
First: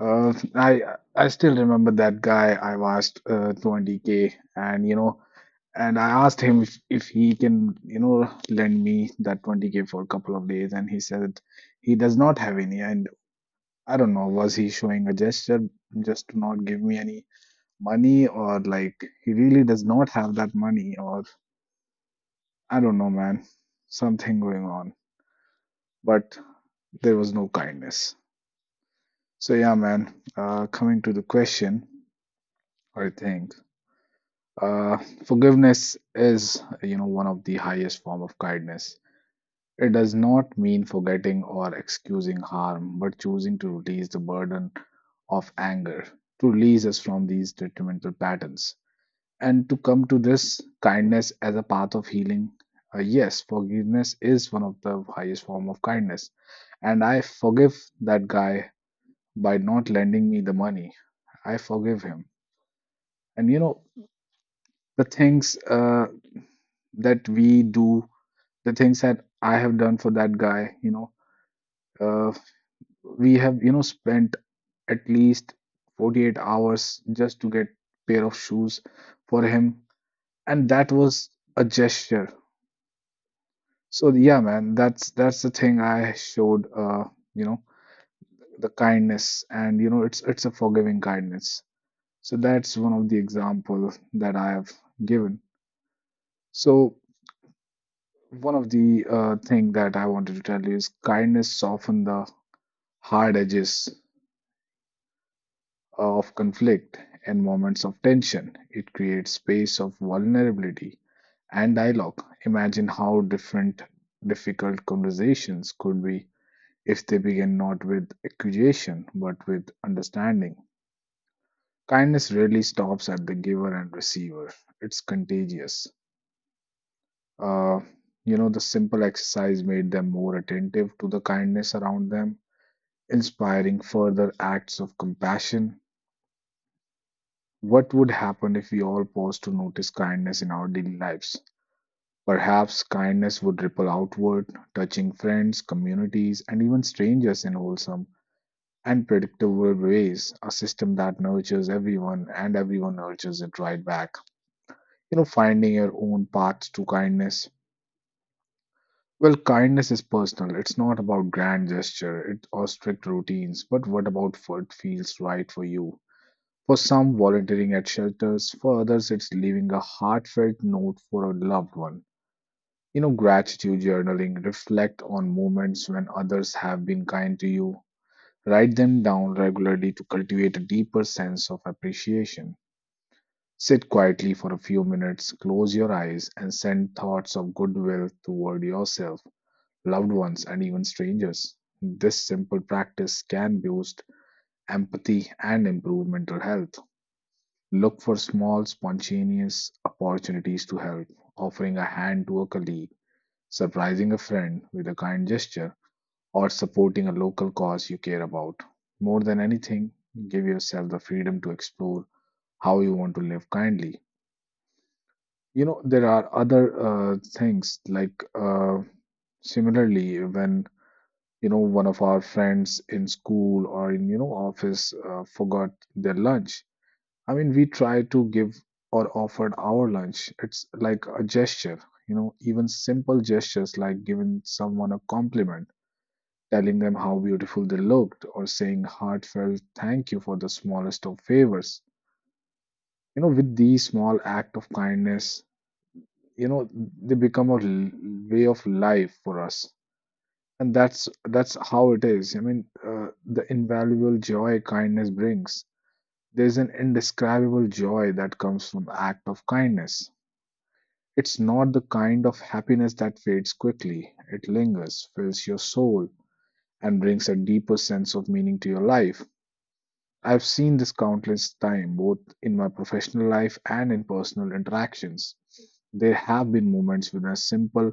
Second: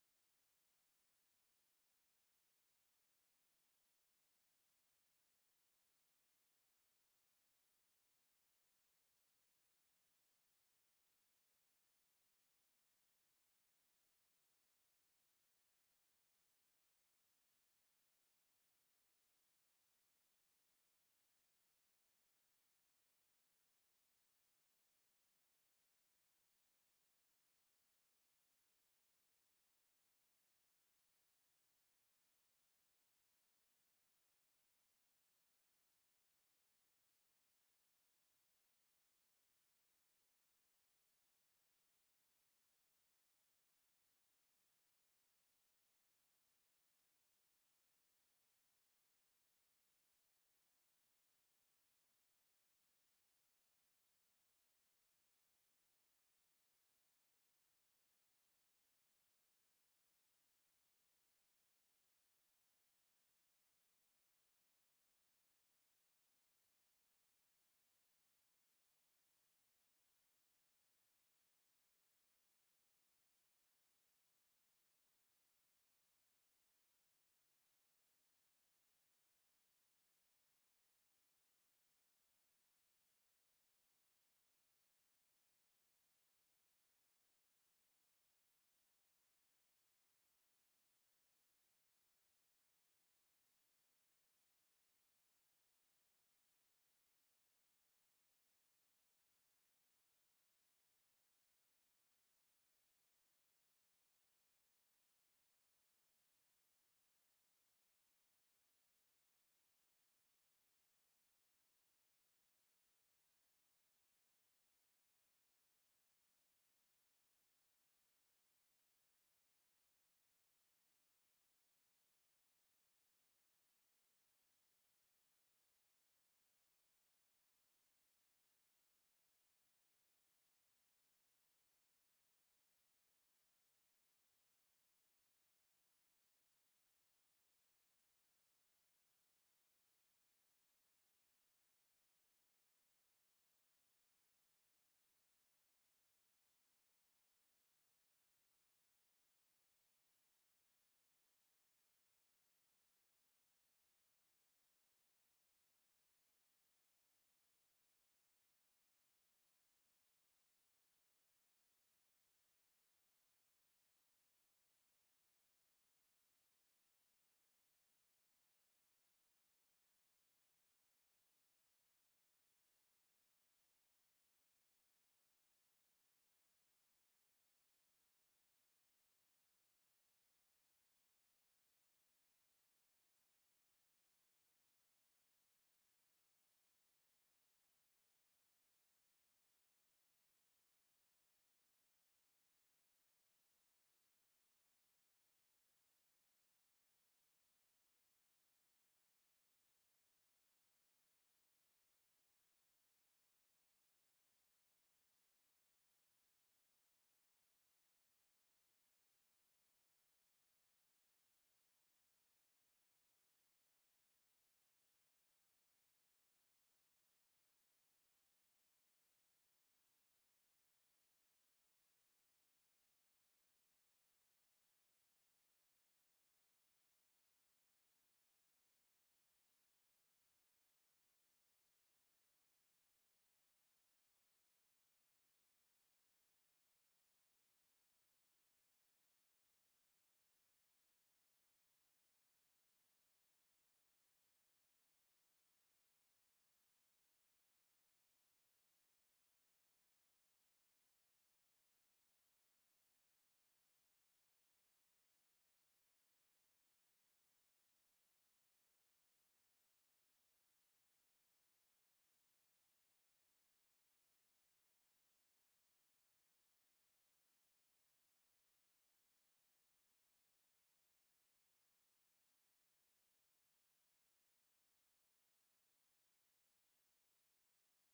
uh, I I still remember that guy I've asked 20k, and you know, and I asked him if, he can, you know, lend me that 20k for a couple of days, and he said he does not have any. And I don't know, was he showing a gesture just to not give me any money, or like he really does not have that money, or I don't know, man. Something going on, but there was no kindness. So yeah, man. Coming to the question, I think uh, forgiveness is, you know, one of the highest form of kindness. It does not mean forgetting or excusing harm, but choosing to release the burden of anger to release us from these detrimental patterns. And to come to this kindness as a path of healing. Yes, forgiveness is one of the highest form of kindness, and I forgive that guy by not lending me the money. I forgive him. And you know the things that we do, the things that I have done for that guy. Uh, we have spent at least 48 hours just to get pair of shoes for him, and that was a gesture. So yeah, man, that's the thing I showed, you know, the kindness, and you know it's a forgiving kindness. So that's one of the example that I have given. So one of the thing that I wanted to tell you is kindness soften the hard edges of conflict and moments of tension. It creates space of vulnerability and dialogue. Imagine how different difficult conversations could be if they begin not with accusation but with understanding. Kindness really stops at the giver and receiver. It's contagious. Uh, you know, the simple exercise made them more attentive to the kindness around them, inspiring further acts of compassion. What would happen if we all paused to notice kindness in our daily lives? Perhaps kindness would ripple outward, touching friends, communities, and even strangers in wholesome and predictable ways, a system that nurtures everyone and everyone nurtures it right back. You know, finding your own path to kindness. Well, kindness is personal. It's not about grand gesture it, or strict routines, but what about what feels right for you? For some, volunteering at shelters. For others, it's leaving a heartfelt note for a loved one. You know, gratitude journaling, reflect on moments when others have been kind to you. Write them down regularly to cultivate a deeper sense of appreciation. Sit quietly for a few minutes, close your eyes, and send thoughts of goodwill toward yourself, loved ones, and even strangers. This simple practice can boost empathy and improve mental health. Look for small, spontaneous opportunities to help, offering a hand to a colleague, surprising a friend with a kind gesture, or supporting a local cause you care about. More than anything, give yourself the freedom to explore how you want to live kindly. You know, there are other things like similarly, when you know one of our friends in school or in, you know, office forgot their lunch. I mean, we try to give or offered our lunch. It's like a gesture. You know, even simple gestures like giving someone a compliment, telling them how beautiful they looked, or saying heartfelt thank you for the smallest of favors. You know, with these small act of kindness, you know, they become way of life for us. And that's how it is. I mean, the invaluable joy kindness brings. There's an indescribable joy that comes from act of kindness. It's not the kind of happiness that fades quickly. It lingers, fills your soul, and brings a deeper sense of meaning to your life. I've seen this countless time, both in my professional life and in personal interactions. There have been moments when a simple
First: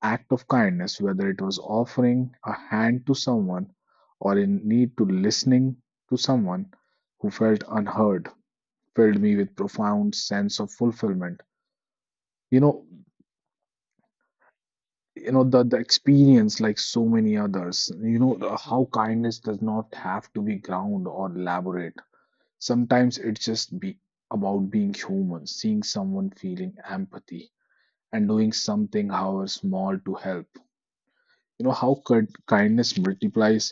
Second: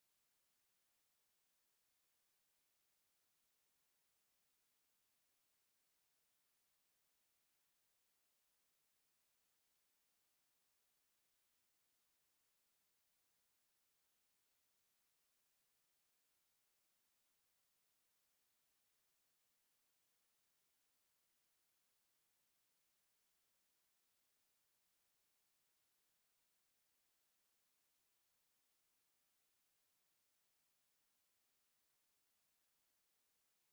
act of kindness, whether it was offering a hand to someone or in need to listening to someone who felt unheard, filled me with profound sense of fulfillment. You know, the, experience like so many others, you know how kindness does not have to be ground or elaborate. Sometimes it's just be about being human, seeing someone feeling empathy and doing something, however small, to help. You know how could kindness multiplies?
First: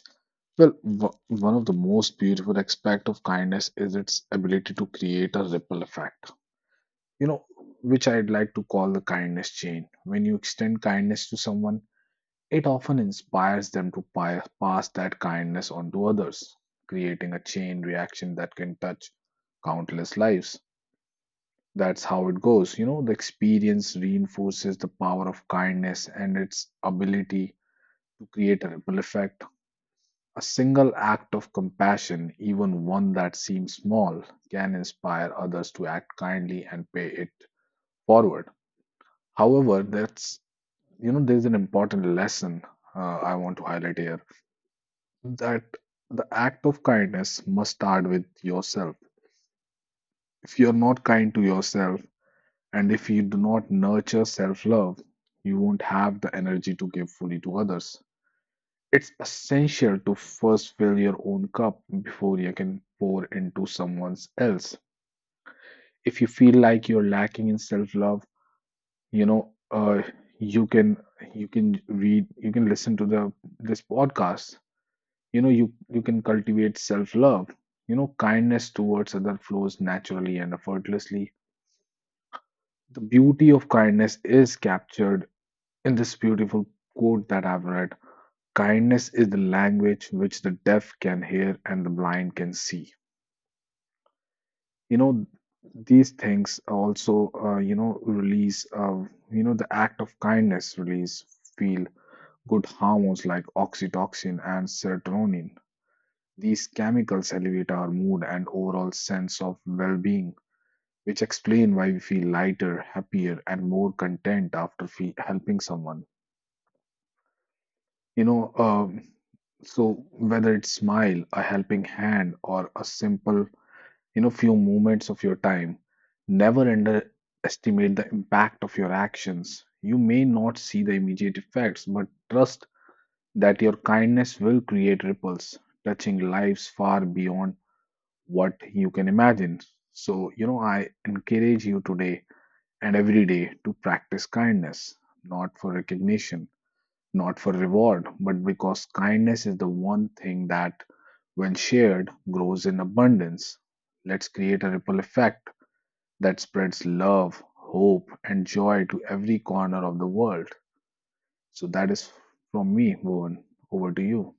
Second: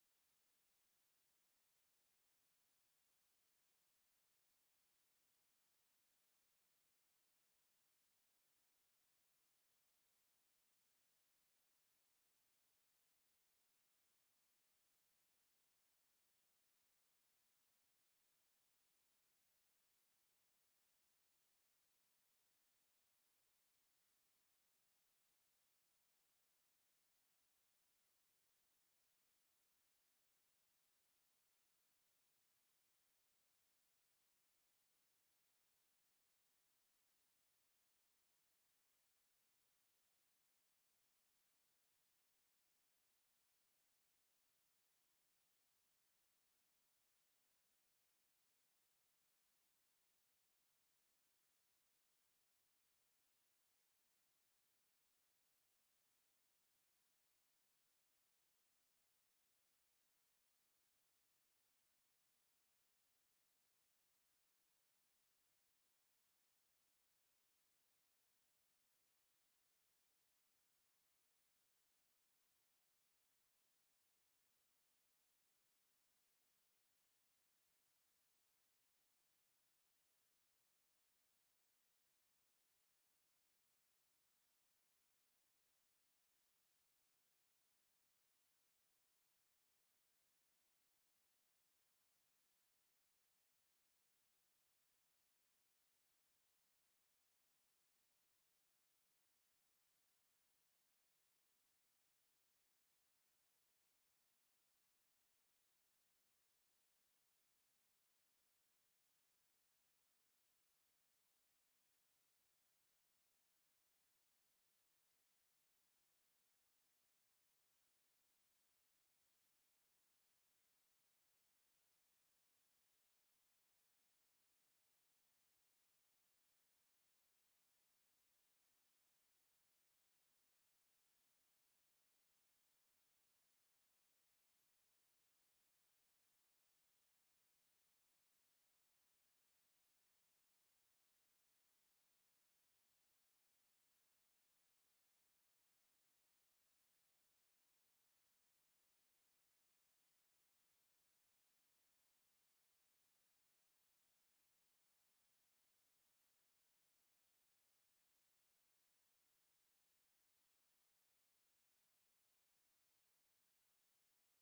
Well, one of the most beautiful aspect of kindness is its ability to create a ripple effect. You know, which I'd like to call the kindness chain. When you extend kindness to someone, it often inspires them to pass that kindness on to others, creating a chain reaction that can touch countless lives. That's how it goes. You know, the experience reinforces the power of kindness and its ability to create a ripple effect. A single act of compassion, even one that seems small, can inspire others to act kindly and pay it forward. However, that's, you know, there's an important lesson I want to highlight here, that the act of kindness must start with yourself. If you're not kind to yourself, and if you do not nurture self love, you won't have the energy to give fully to others. It's essential to first fill your own cup before you can pour into someone else. If you feel like you're lacking in self love, you know, uh, you can read, you can listen to the this podcast. You know, you can cultivate self love. You know, kindness towards other flows naturally and effortlessly. The beauty of kindness is captured in this beautiful quote that I've read: kindness is the language which the deaf can hear and the blind can see. You know, these things also, you know, release, you know, the act of kindness release feel good hormones like oxytocin and serotonin. These chemicals elevate our mood and overall sense of well being, which explain why we feel lighter, happier, and more content after helping someone. You know, um, so whether it's smile, a helping hand, or a simple, you know, few moments of your time, never underestimate the impact of your actions. You may not see the immediate effects, but trust that your kindness will create ripples, touching lives far beyond what you can imagine. So, you know, I encourage you today and every day to practice kindness, not for recognition, not for reward, but because kindness is the one thing that, when shared, grows in abundance. Let's create a ripple effect that spreads love, hope, and joy to every corner of the world. So that is from me, Bhuvan. Over to you.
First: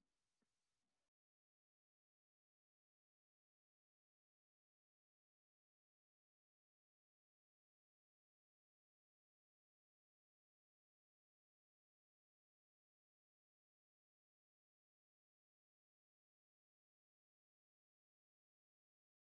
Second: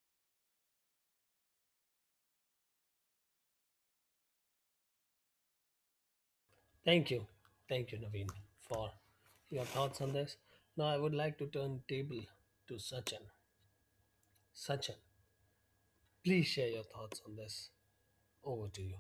Thank you. Thank you, Naveen, for your thoughts on this. Now, I would like to turn table to Sachin. Sachin, please share your thoughts on this. Over to you.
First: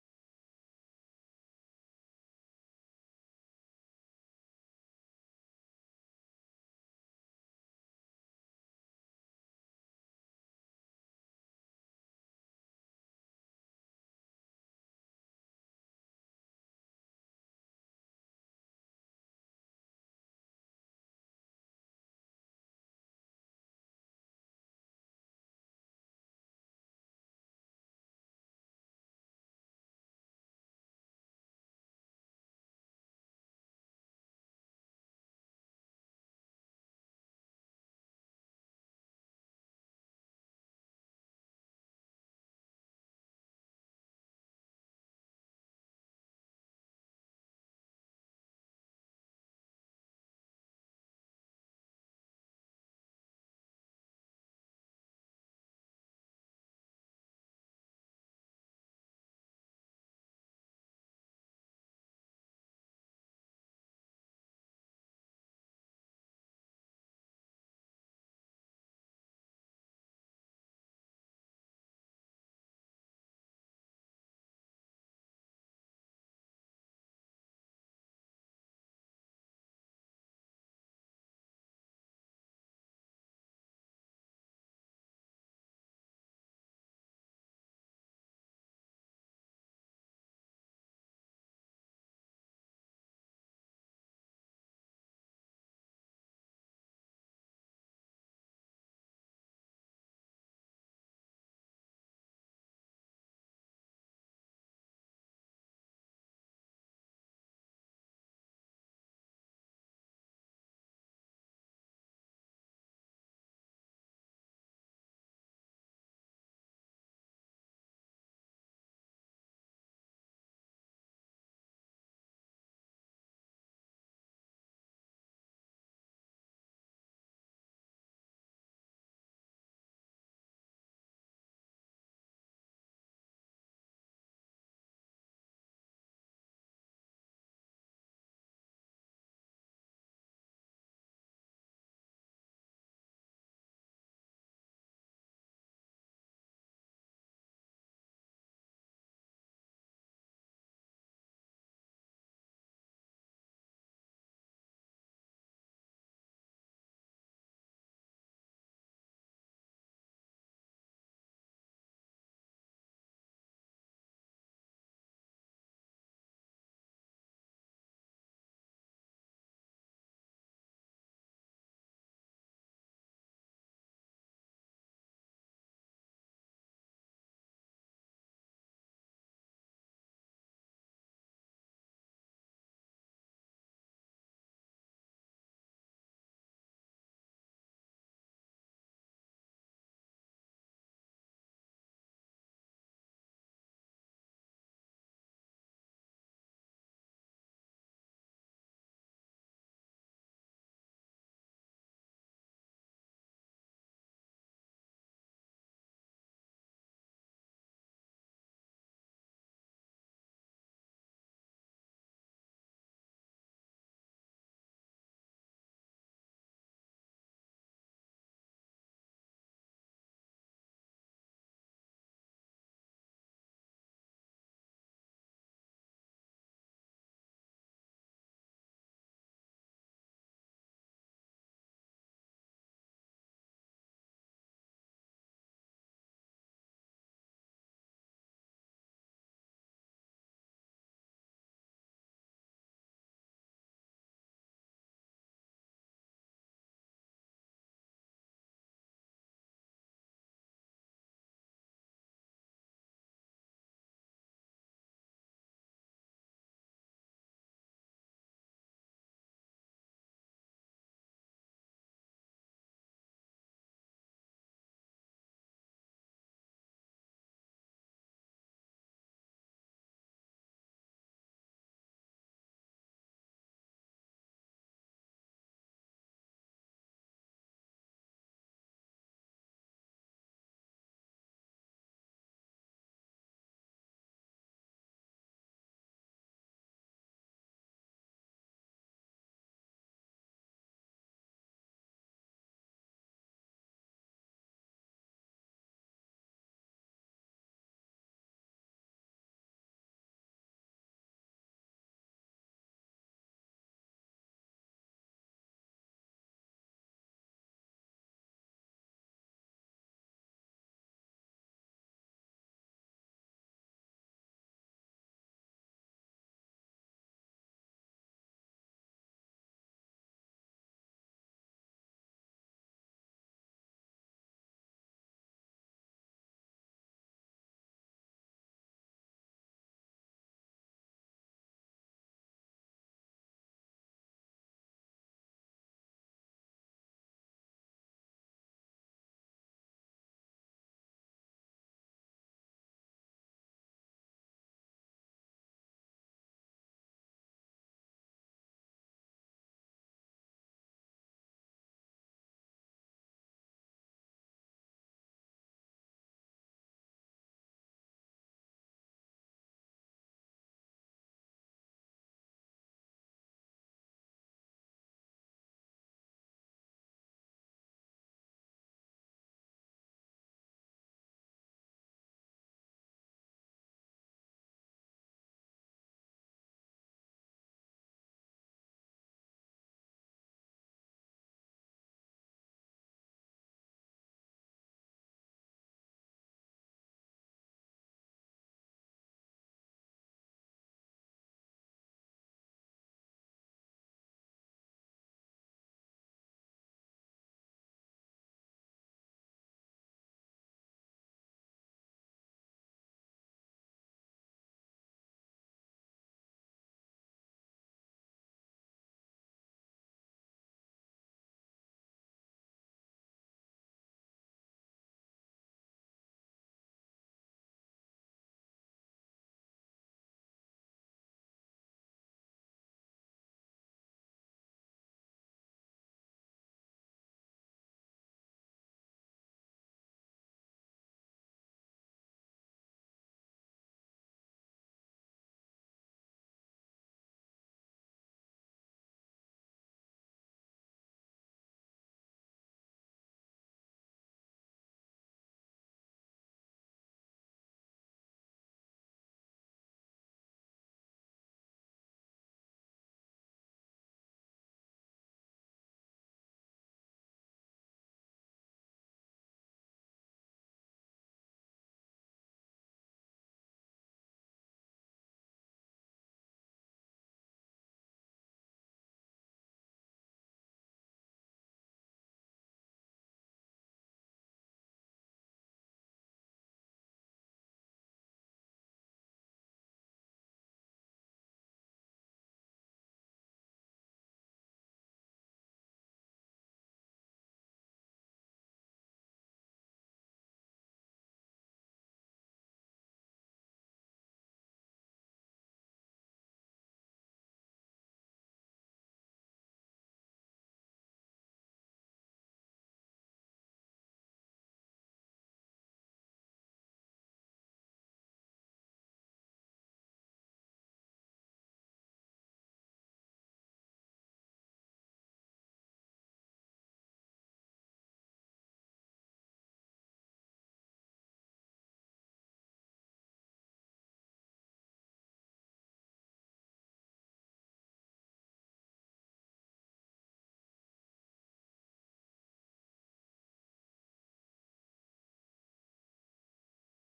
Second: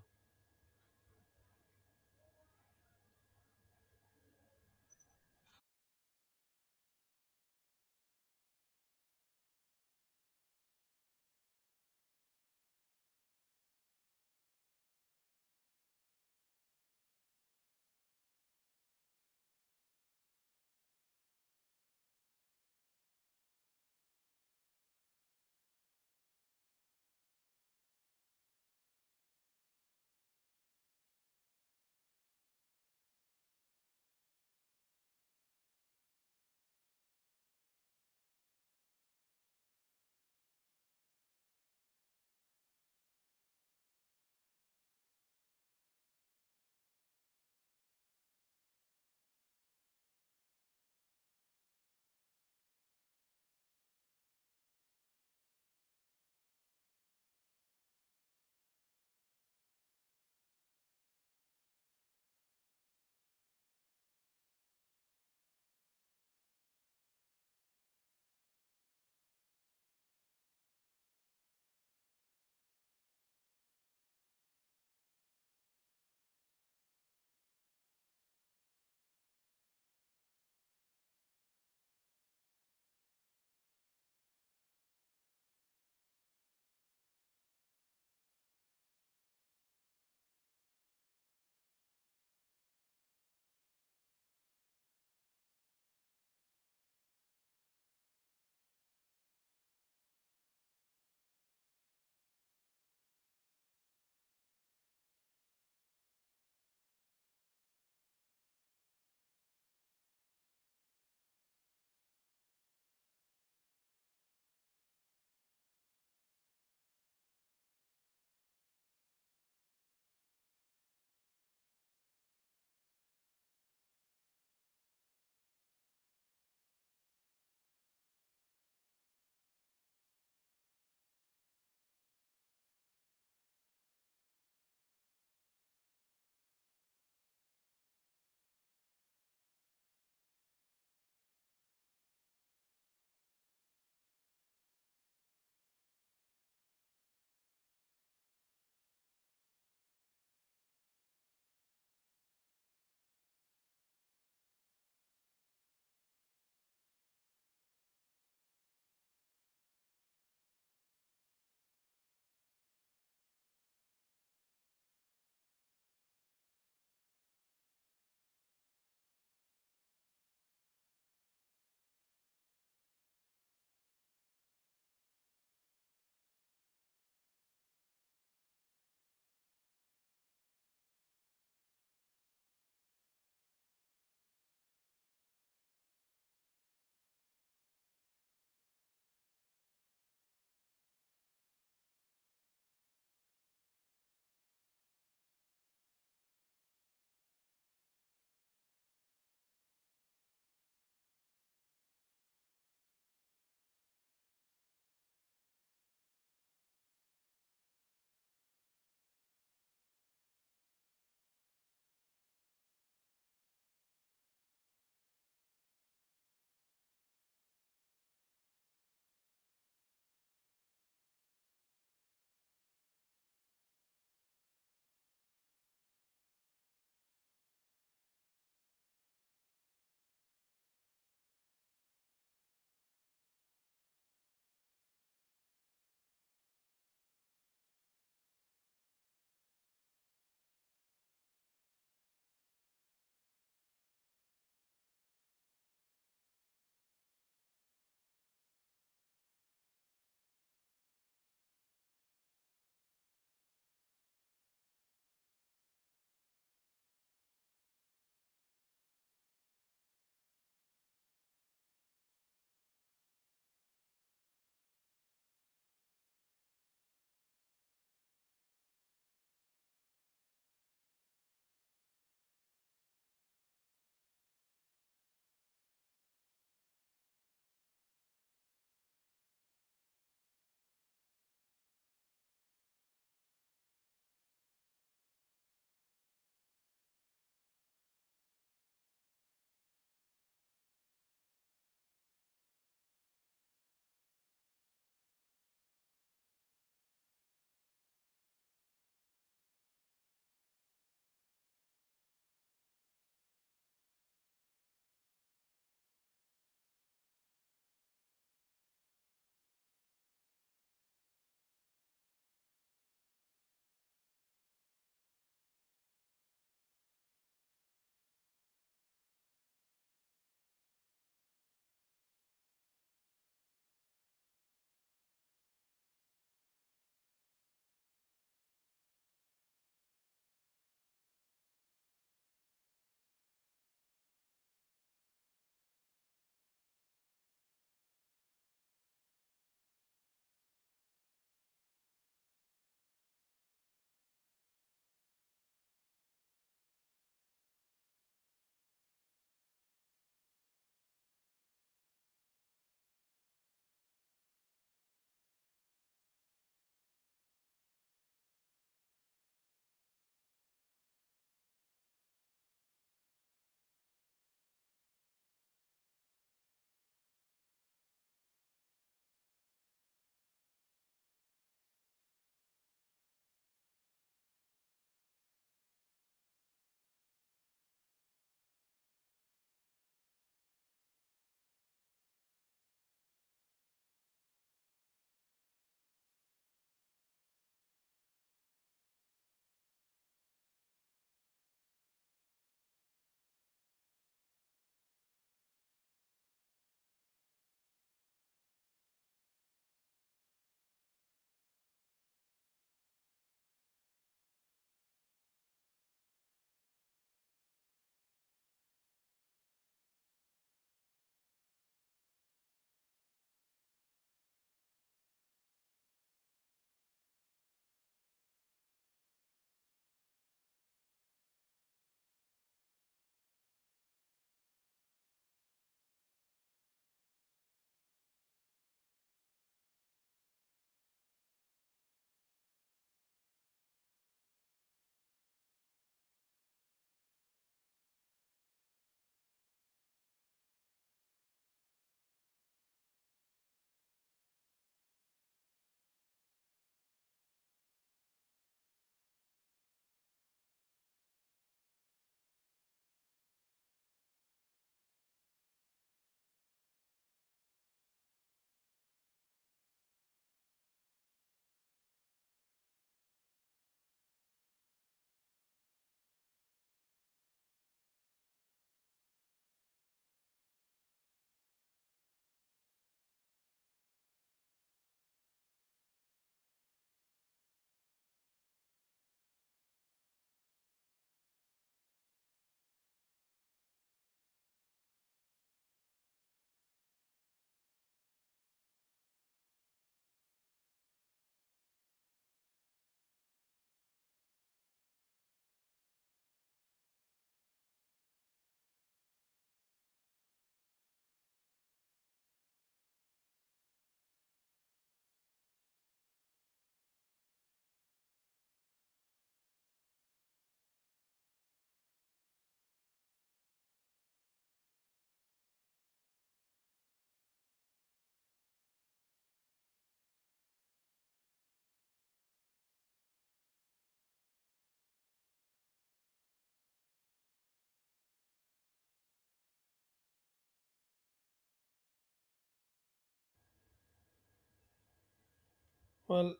Well,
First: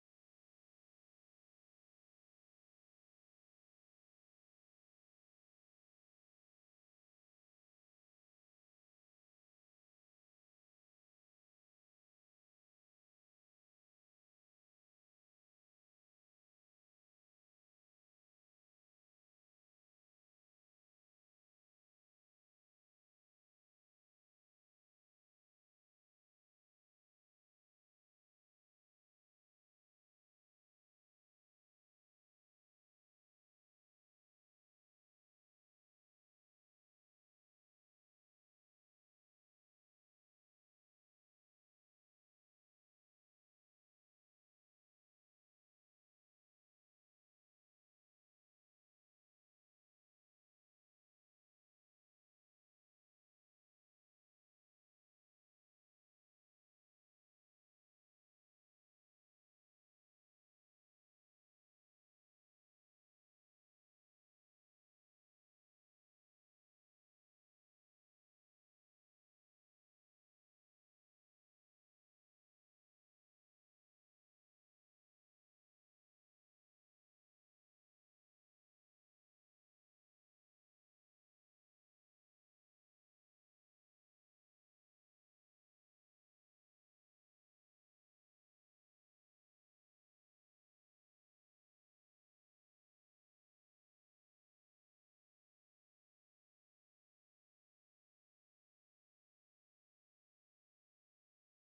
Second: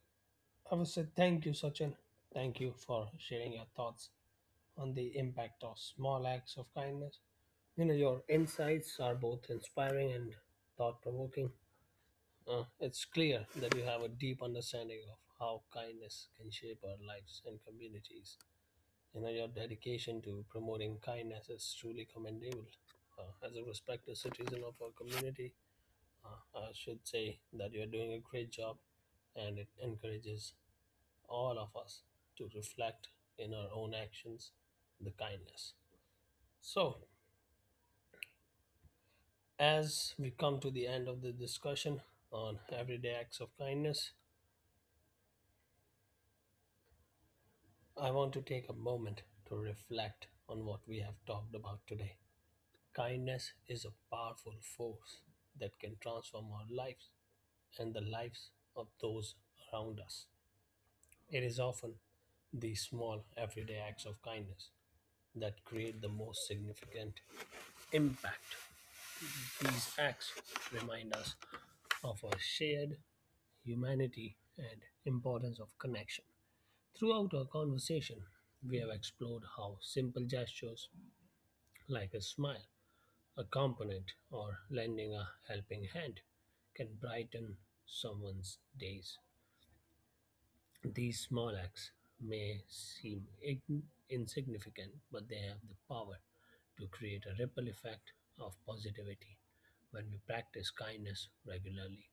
I would say thank you, Sachin. Thank you for sharing your thoughts on the impact of small acts of kindness. You know, your insights are both inspiring and thought provoking. It's clear that you have a deep understanding of how kindness can shape our lives and communities. You know, your dedication to promoting kindness is truly commendable. As a respected citizen of our community, I should say that you're doing a great job and it encourages all of us to reflect in our own actions the kindness. So, as we come to the end of the discussion on everyday acts of kindness, I want to take a moment to reflect on what we have talked about today. Kindness is a powerful force that can transform our lives and the lives of those around us. It is often these small, everyday acts of kindness that create the most significant impact. These acts remind us of our shared humanity and importance of connection. Throughout our conversation, we have explored how simple gestures like a smile, a compliment, or lending a helping hand can brighten someone's days. These small acts may seem insignificant, but they have the power to create a ripple effect of positivity when we practice kindness regularly.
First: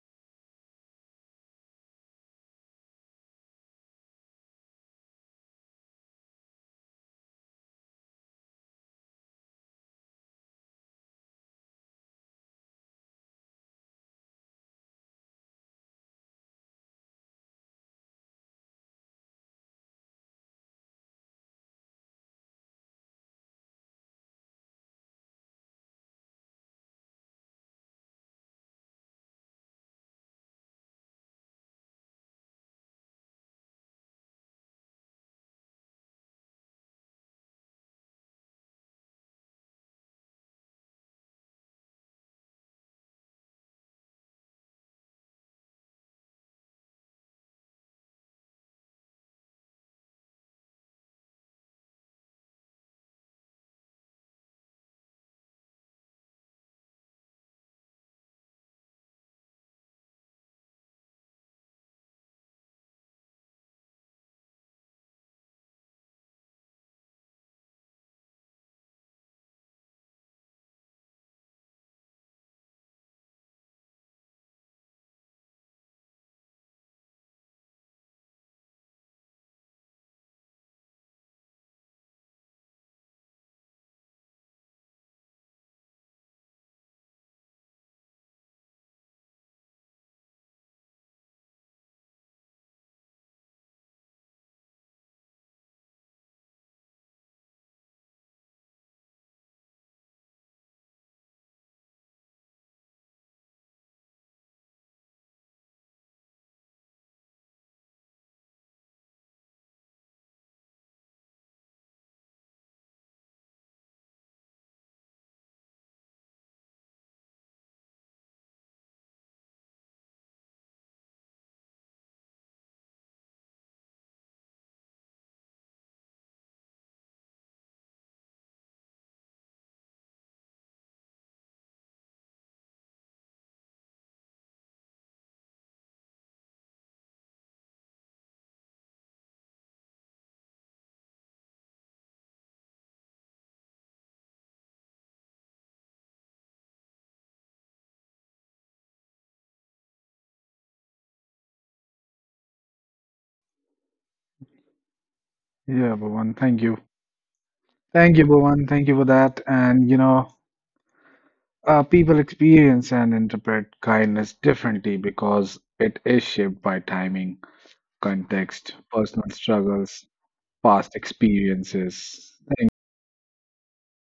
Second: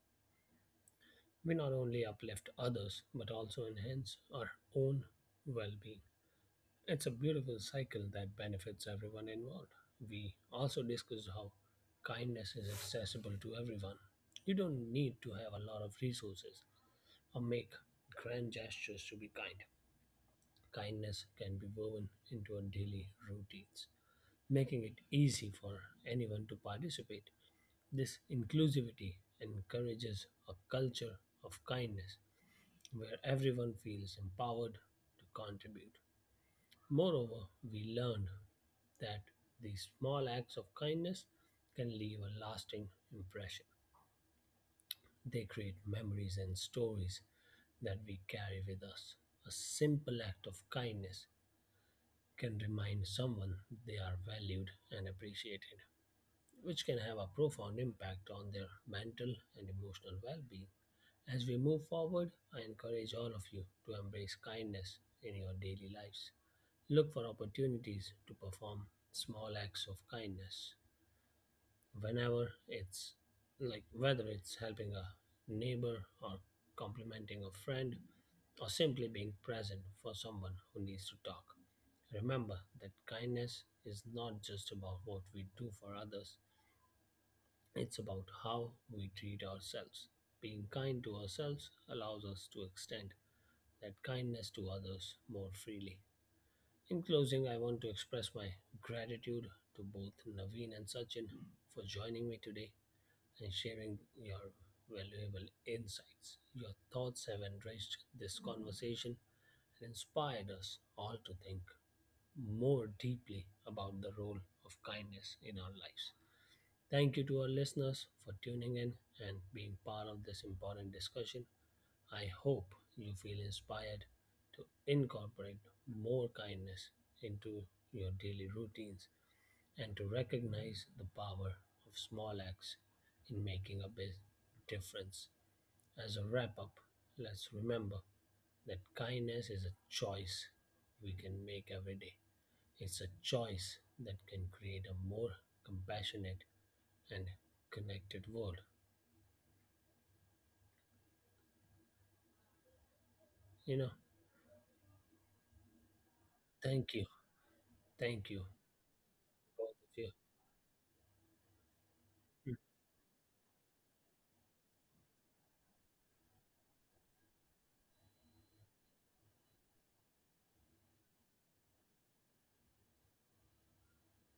We not only uplift others but also enhance our own well being. It's a beautiful cycle that benefits everyone involved. We also discussed how kindness is accessible to everyone. You don't need to have a lot of resources or make grand gestures to be kind. Kindness can be woven into our daily routines, making it easy for anyone to participate. This inclusivity encourages a culture of kindness where everyone feels empowered to contribute. Moreover, we learned that these small acts of kindness can leave a lasting impression. They create memories and stories that we carry with us. A simple act of kindness can remind someone they are valued and appreciated, which can have a profound impact on their mental and emotional well being. As we move forward, I encourage all of you to embrace kindness in your daily lives. Look for opportunities to perform small acts of kindness whenever it's like, whether it's helping a neighbor or complimenting a friend or simply being present for someone who needs to talk. Remember that kindness is not just about what we do for others, it's about how we treat ourselves. Being kind to ourselves allows us to extend that kindness to others more freely. In closing, I want to express my gratitude to both Naveen and Sachin for joining me today and sharing your valuable insights. Your thoughts have enriched this conversation and inspired us all to think more deeply about the role of kindness in our lives. Thank you to our listeners for tuning in and being part of this important discussion. I hope you feel inspired to incorporate more kindness into your daily routines and to recognize the power of small acts in making a big difference. As a wrap up, let's remember that kindness is a choice we can make every day. It's a choice that can create a more compassionate and connected world. You know, Yeah, Bhuvan, thank thank you, you. thank you, Thank you, Bhuvan. Thank you for both that. of you. And, you know, people experience and interpret kindness differently because it is shaped by timing, context, personal struggles, past experiences,